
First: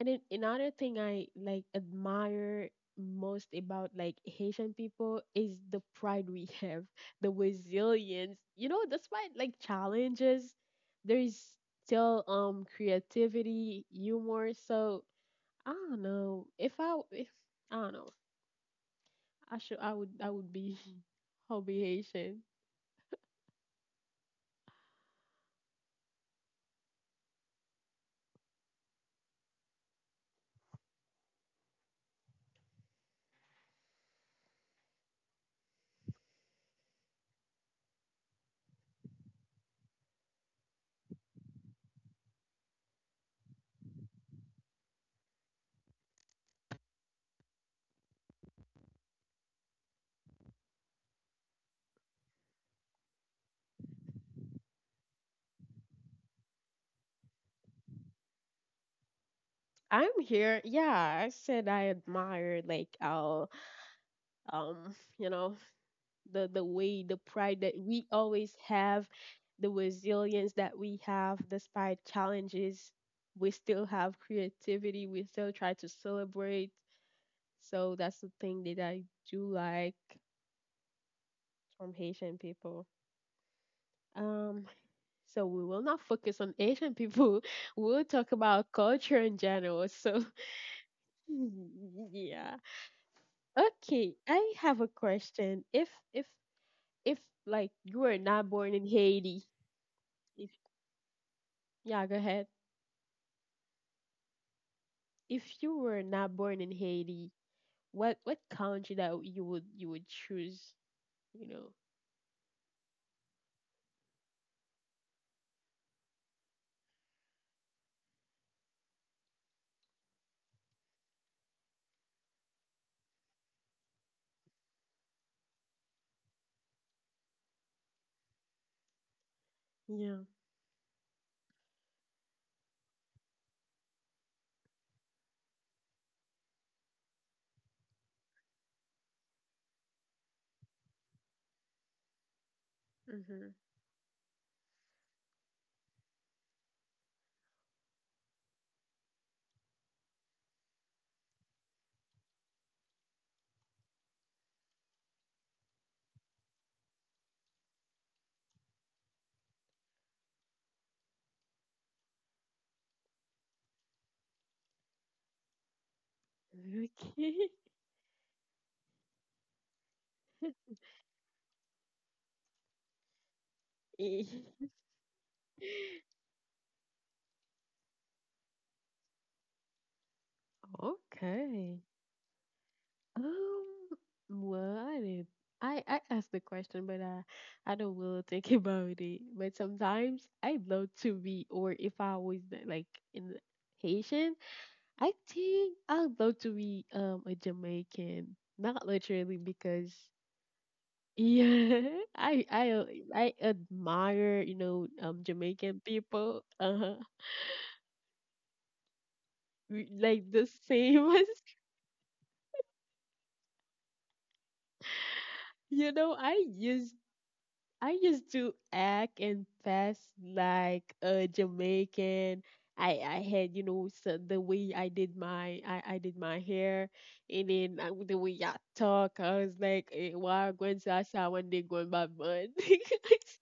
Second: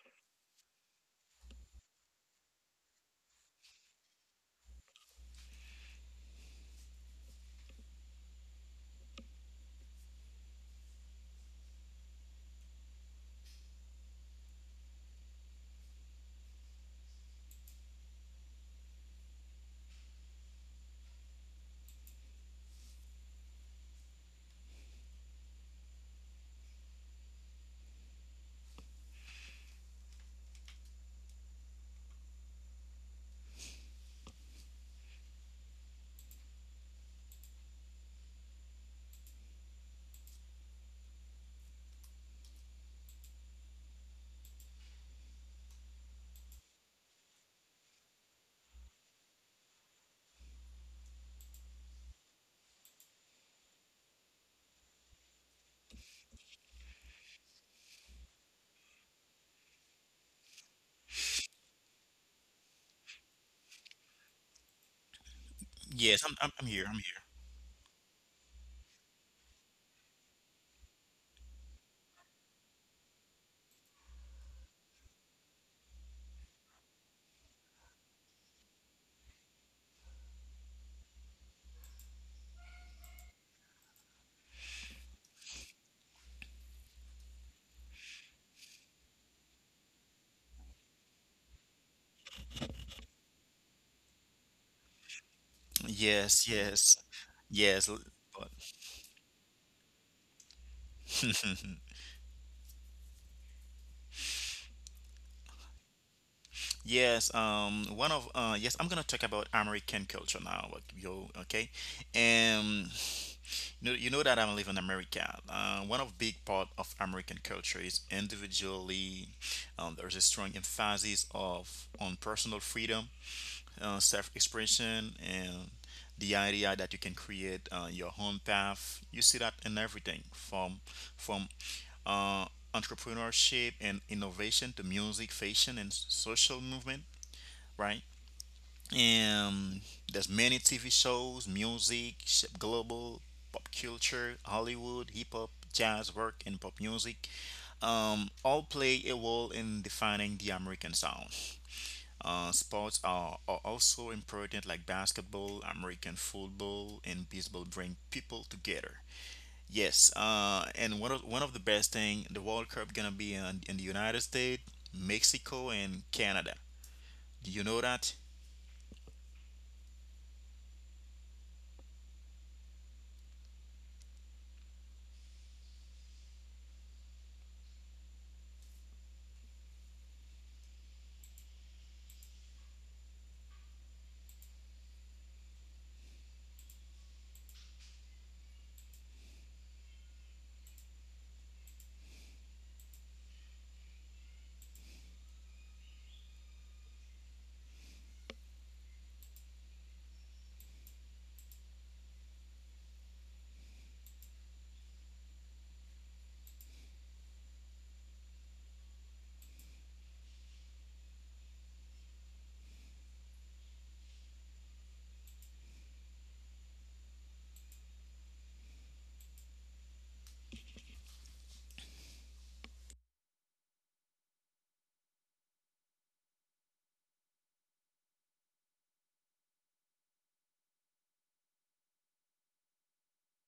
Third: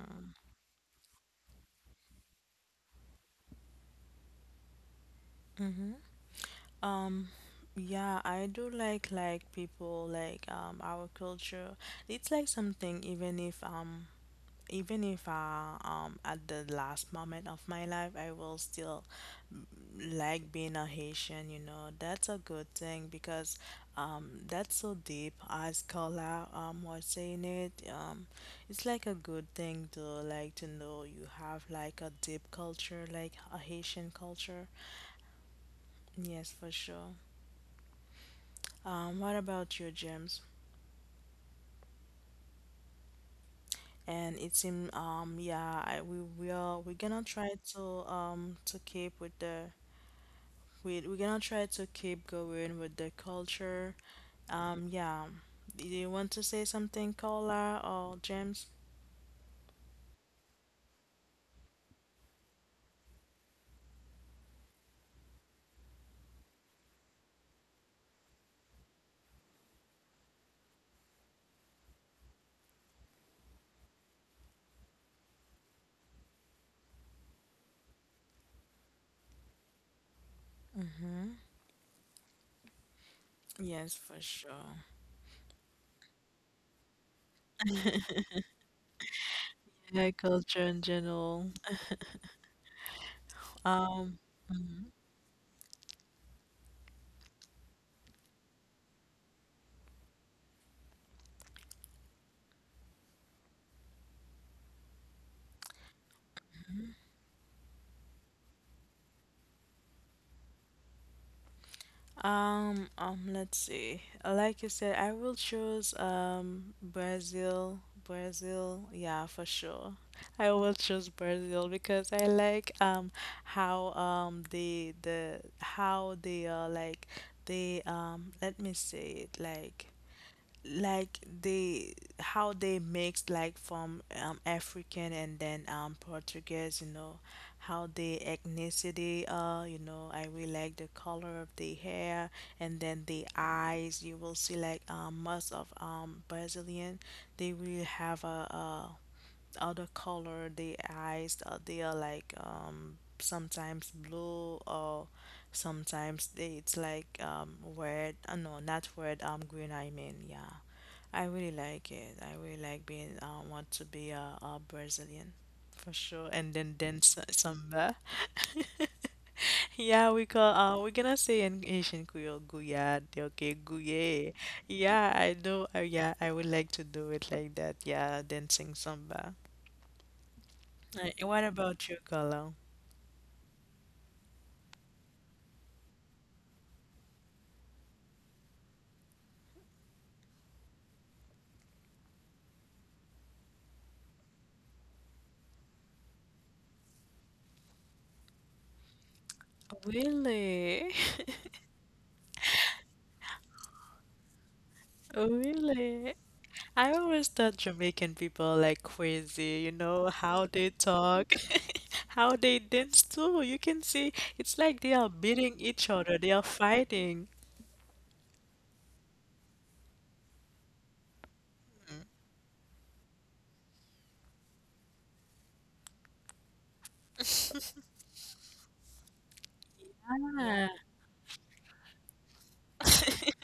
Speaker 2: And then another thing I like admire most about like Haitian people is the
Speaker 1: Mm-hmm.
Speaker 2: pride we have,
Speaker 1: Um,
Speaker 2: the
Speaker 1: yeah,
Speaker 2: resilience.
Speaker 1: I do
Speaker 2: You know,
Speaker 1: like
Speaker 2: despite
Speaker 1: like
Speaker 2: like
Speaker 1: people like
Speaker 2: challenges,
Speaker 1: um our
Speaker 2: there is
Speaker 1: culture.
Speaker 2: still
Speaker 1: It's like
Speaker 2: um
Speaker 1: something even if
Speaker 2: creativity,
Speaker 1: um
Speaker 2: humor.
Speaker 1: even
Speaker 2: So
Speaker 1: if
Speaker 2: I
Speaker 1: I
Speaker 2: don't
Speaker 1: um at
Speaker 2: know
Speaker 1: the
Speaker 2: if I
Speaker 1: last
Speaker 2: if
Speaker 1: moment of
Speaker 2: I
Speaker 1: my
Speaker 2: don't know
Speaker 1: life I will still
Speaker 2: I should I would I
Speaker 1: like
Speaker 2: would
Speaker 1: being
Speaker 2: be
Speaker 1: a Haitian, you
Speaker 2: I'll be
Speaker 1: know. That's a
Speaker 2: Haitian.
Speaker 1: good thing because um that's so deep as Carla um was saying it. Um it's like a good thing to like to know you have like a deep culture, like a Haitian culture. Yes, for sure. Um what about you, James? And it seems um yeah I, we will we're gonna try to um to keep with the we we're gonna try to keep going with the culture. Um, yeah. Do you want to say something, Cola or James?
Speaker 2: I'm here. Yeah, I said I admire like our um you know
Speaker 3: yes, I'm,
Speaker 2: the
Speaker 3: I'm,
Speaker 2: the
Speaker 3: I'm here. I'm
Speaker 2: way, the
Speaker 3: here.
Speaker 2: pride that we always have, the resilience that we have despite challenges. We still have creativity, we still try to celebrate. So that's the thing that I do like from Haitian people.
Speaker 1: Yes, for
Speaker 2: um
Speaker 1: sure.
Speaker 2: so we will not focus on Asian people. We'll talk about culture in general.
Speaker 1: Yeah,
Speaker 2: So
Speaker 1: culture in general.
Speaker 2: yeah, okay,
Speaker 1: Um,
Speaker 2: I have a question. If if
Speaker 3: Yes, yes.
Speaker 2: if Like
Speaker 3: Yes. l-
Speaker 2: you were
Speaker 3: But
Speaker 2: not born in Haiti, if yeah go ahead, if you were not born in
Speaker 3: Yes,
Speaker 2: Haiti,
Speaker 3: um, one
Speaker 2: what
Speaker 3: of
Speaker 2: what
Speaker 3: uh, yes, I'm
Speaker 2: country
Speaker 3: gonna
Speaker 2: that
Speaker 3: talk about
Speaker 2: you would you
Speaker 3: American
Speaker 2: would
Speaker 3: culture now.
Speaker 2: choose?
Speaker 3: like, Yo,
Speaker 2: You
Speaker 3: okay,
Speaker 2: know.
Speaker 3: and
Speaker 1: um, um, let's
Speaker 3: you know,
Speaker 1: see.
Speaker 3: you know that I
Speaker 1: Like
Speaker 3: live
Speaker 1: you
Speaker 3: in
Speaker 1: said, I will
Speaker 3: America. Uh,
Speaker 1: choose
Speaker 3: one of big part
Speaker 1: um
Speaker 3: of American culture
Speaker 1: Brazil.
Speaker 3: is
Speaker 1: Brazil,
Speaker 3: individually.
Speaker 1: yeah, for sure.
Speaker 3: Um, there's a strong
Speaker 1: I will choose
Speaker 3: emphasis
Speaker 1: Brazil
Speaker 3: of
Speaker 1: because
Speaker 3: on
Speaker 1: I
Speaker 3: personal
Speaker 1: like
Speaker 3: freedom,
Speaker 1: um how
Speaker 3: uh,
Speaker 1: um the
Speaker 3: self-expression,
Speaker 1: the
Speaker 3: and
Speaker 1: how
Speaker 3: the
Speaker 1: they are
Speaker 3: idea that you
Speaker 1: like
Speaker 3: can create
Speaker 1: they
Speaker 3: uh, your
Speaker 1: um
Speaker 3: own
Speaker 1: let me
Speaker 3: path. You
Speaker 1: say
Speaker 3: see
Speaker 1: it
Speaker 3: that in
Speaker 1: like
Speaker 3: everything
Speaker 2: Yeah.
Speaker 3: from
Speaker 1: like
Speaker 3: from
Speaker 1: they
Speaker 3: uh,
Speaker 1: how they mixed like
Speaker 3: entrepreneurship and
Speaker 1: from um,
Speaker 3: innovation to
Speaker 1: African
Speaker 3: music,
Speaker 1: and then
Speaker 3: fashion, and
Speaker 1: um
Speaker 3: social
Speaker 1: Portuguese, you
Speaker 3: movement,
Speaker 1: know, how
Speaker 3: right?
Speaker 1: the ethnicity uh you
Speaker 3: Um,
Speaker 1: know I
Speaker 3: there's
Speaker 1: really
Speaker 3: many
Speaker 1: like
Speaker 3: T V
Speaker 1: the color
Speaker 3: shows,
Speaker 1: of the
Speaker 3: music,
Speaker 1: hair
Speaker 3: sh-
Speaker 1: and then
Speaker 3: global
Speaker 1: the
Speaker 2: Mm-hmm.
Speaker 3: pop
Speaker 1: eyes. You
Speaker 3: culture,
Speaker 1: will see like
Speaker 3: Hollywood,
Speaker 1: um
Speaker 3: hip hop,
Speaker 1: most of
Speaker 3: jazz,
Speaker 1: um
Speaker 3: rock, and pop
Speaker 1: Brazilian.
Speaker 3: music.
Speaker 1: They will have
Speaker 3: Um,
Speaker 1: a,
Speaker 3: all
Speaker 1: a
Speaker 3: play a role in
Speaker 1: other
Speaker 3: defining the
Speaker 1: color the
Speaker 3: American sound.
Speaker 1: eyes, uh, they are like
Speaker 3: Uh, sports
Speaker 1: um
Speaker 3: are, are
Speaker 1: sometimes
Speaker 3: also
Speaker 1: blue,
Speaker 3: important, like
Speaker 1: or
Speaker 3: basketball, American
Speaker 1: sometimes they, it's
Speaker 3: football,
Speaker 1: like
Speaker 3: and
Speaker 1: um
Speaker 3: baseball bring
Speaker 1: red, uh,
Speaker 3: people
Speaker 1: no, not
Speaker 3: together.
Speaker 1: red, um green, I
Speaker 3: Yes,
Speaker 1: mean. Yeah,
Speaker 3: uh, and one of
Speaker 1: I
Speaker 3: one of
Speaker 1: really
Speaker 3: the best
Speaker 1: like it.
Speaker 3: thing,
Speaker 1: I
Speaker 3: the
Speaker 1: really
Speaker 3: World
Speaker 1: like
Speaker 3: Cup gonna
Speaker 1: being
Speaker 3: be
Speaker 1: uh,
Speaker 3: in,
Speaker 1: want
Speaker 3: in the
Speaker 1: to be
Speaker 3: United
Speaker 1: a, a
Speaker 3: States,
Speaker 1: Brazilian,
Speaker 3: Mexico,
Speaker 1: for
Speaker 3: and
Speaker 1: sure.
Speaker 3: Canada.
Speaker 1: And then dance
Speaker 2: Okay.
Speaker 3: Do you know
Speaker 1: samba.
Speaker 3: that?
Speaker 1: Yeah, we call, uh we're gonna say in Asian Creole, guyad, okay, guye. Yeah, I know, uh, yeah, I would like to do it like that. Yeah, dancing samba. Like, what
Speaker 2: Okay.
Speaker 1: about you, Carlo?
Speaker 2: Um. Well, I did. I I asked the question, but I I don't really think about it. But sometimes I'd love to be, or if I was the- like in the Haitian, I think I'd love to be um a Jamaican. Not literally because.
Speaker 1: Really?
Speaker 2: Yeah, I I uh, I admire, you know, um Jamaican
Speaker 1: Really?
Speaker 2: people.
Speaker 1: I
Speaker 2: Uh-huh.
Speaker 1: always thought Jamaican people are like crazy, you
Speaker 2: We-
Speaker 1: know,
Speaker 2: Like
Speaker 1: how
Speaker 2: the
Speaker 1: they
Speaker 2: same as,
Speaker 1: talk, how they dance too. You can see it's like they are beating each
Speaker 2: you
Speaker 1: other,
Speaker 2: know,
Speaker 1: they are
Speaker 2: I used
Speaker 1: fighting.
Speaker 2: I used to act and pass like a Jamaican. I I had, you know, so the way I did my I I did my hair and then uh, the way I talk, I was like, eh, wow, Gwen Sasha one day going bad bun.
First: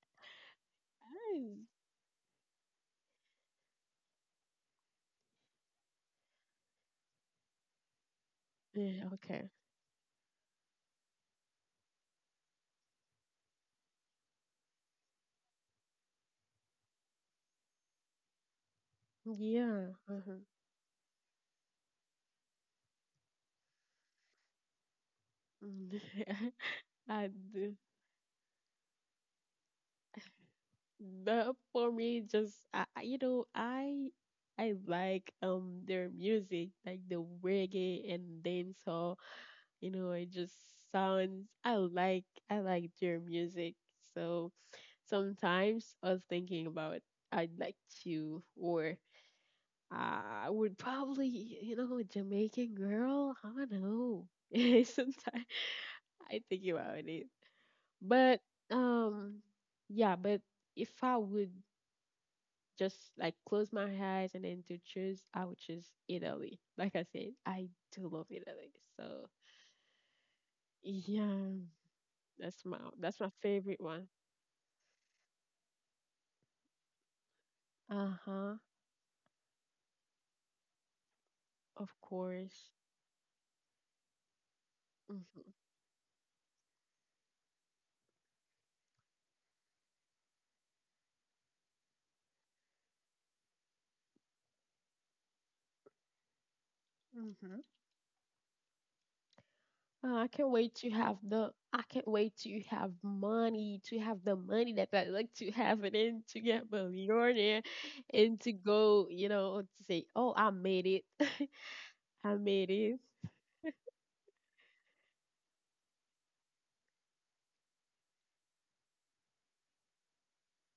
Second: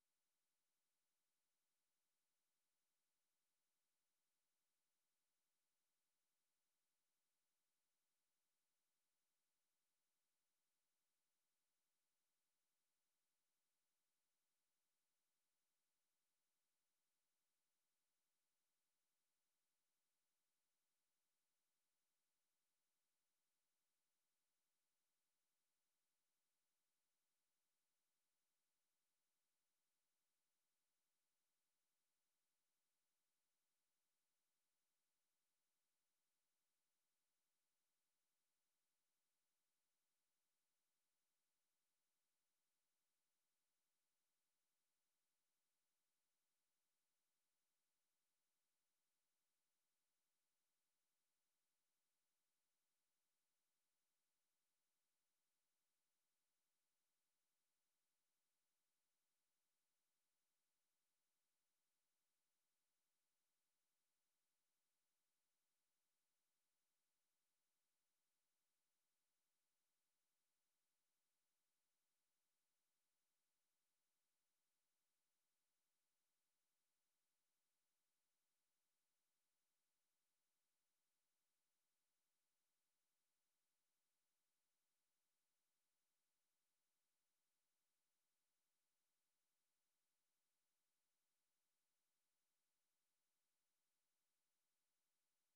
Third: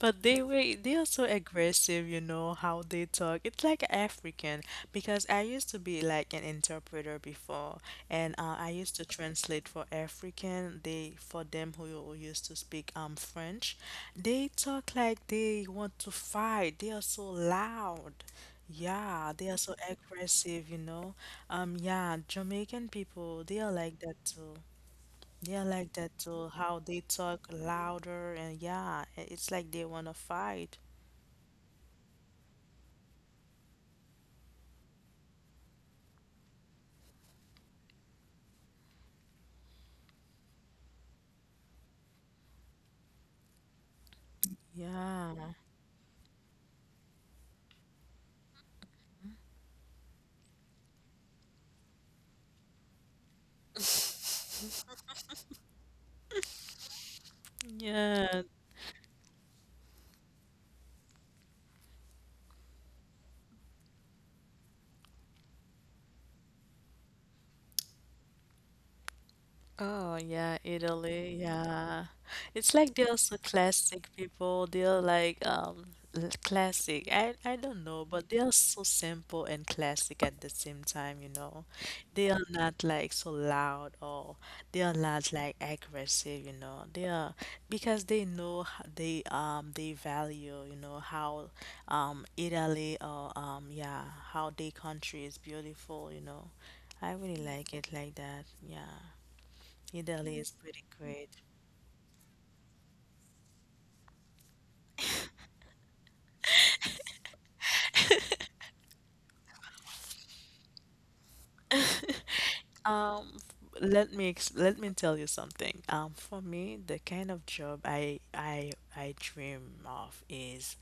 Speaker 1: But they were they are so
Speaker 2: Yes.
Speaker 1: aggressive, you know, how they talk. It's like African, because I used to be like an interpreter before, and uh, I used
Speaker 2: Yeah,
Speaker 1: to
Speaker 2: okay.
Speaker 1: translate for African. They For them, who, who used to speak um French, they talk like they want to fight. They are so loud. Yeah, they are so
Speaker 2: Yeah. Uh-huh.
Speaker 1: aggressive, you know. Um yeah, Jamaican people, they are like that too. Yeah, I
Speaker 2: Mm.
Speaker 1: like that too. How they talk
Speaker 2: And
Speaker 1: louder, and yeah, i- it's like they wanna fight.
Speaker 2: the, for me, just I, I- you know, I I like um their music, like the reggae and dancehall. You know, it just sounds. I like I like their music. So
Speaker 1: Yeah.
Speaker 2: sometimes I was thinking about I'd like to, or uh, I would probably, you know, a Jamaican girl. I don't know. Sometimes I think about it,
Speaker 1: Yeah.
Speaker 2: but um, yeah, but if I would just like close my eyes and then to choose, I would choose Italy. Like I said, I do love Italy. So
Speaker 1: Oh yeah, Italy,
Speaker 2: yeah,
Speaker 1: yeah.
Speaker 2: that's
Speaker 1: It's
Speaker 2: my
Speaker 1: like they're
Speaker 2: that's my
Speaker 1: so
Speaker 2: favorite
Speaker 1: classic
Speaker 2: one.
Speaker 1: people. They're like um l- classic. I I don't know,
Speaker 2: Uh
Speaker 1: but they are
Speaker 2: huh.
Speaker 1: so simple and classic at the same time, you know.
Speaker 2: Of
Speaker 1: They are
Speaker 2: course.
Speaker 1: not like so loud, or they are not
Speaker 2: Mm-hmm.
Speaker 1: like aggressive, you know. They are, because they know, h- they um they value, you know, how um Italy, or um yeah, how their country is beautiful, you know. I really
Speaker 2: Mm-hmm.
Speaker 1: like it like that. Yeah.
Speaker 2: Oh, I
Speaker 1: Italy is
Speaker 2: can't wait
Speaker 1: pretty
Speaker 2: to have
Speaker 1: great.
Speaker 2: the. I can't wait to have money to have the money that I like to have and then to get millionaire and to go. You know, to say, oh, I made it. I made it.
Speaker 1: Um, f- let me ex Let me tell you something. Um, for me, the kind of job I I I dream of is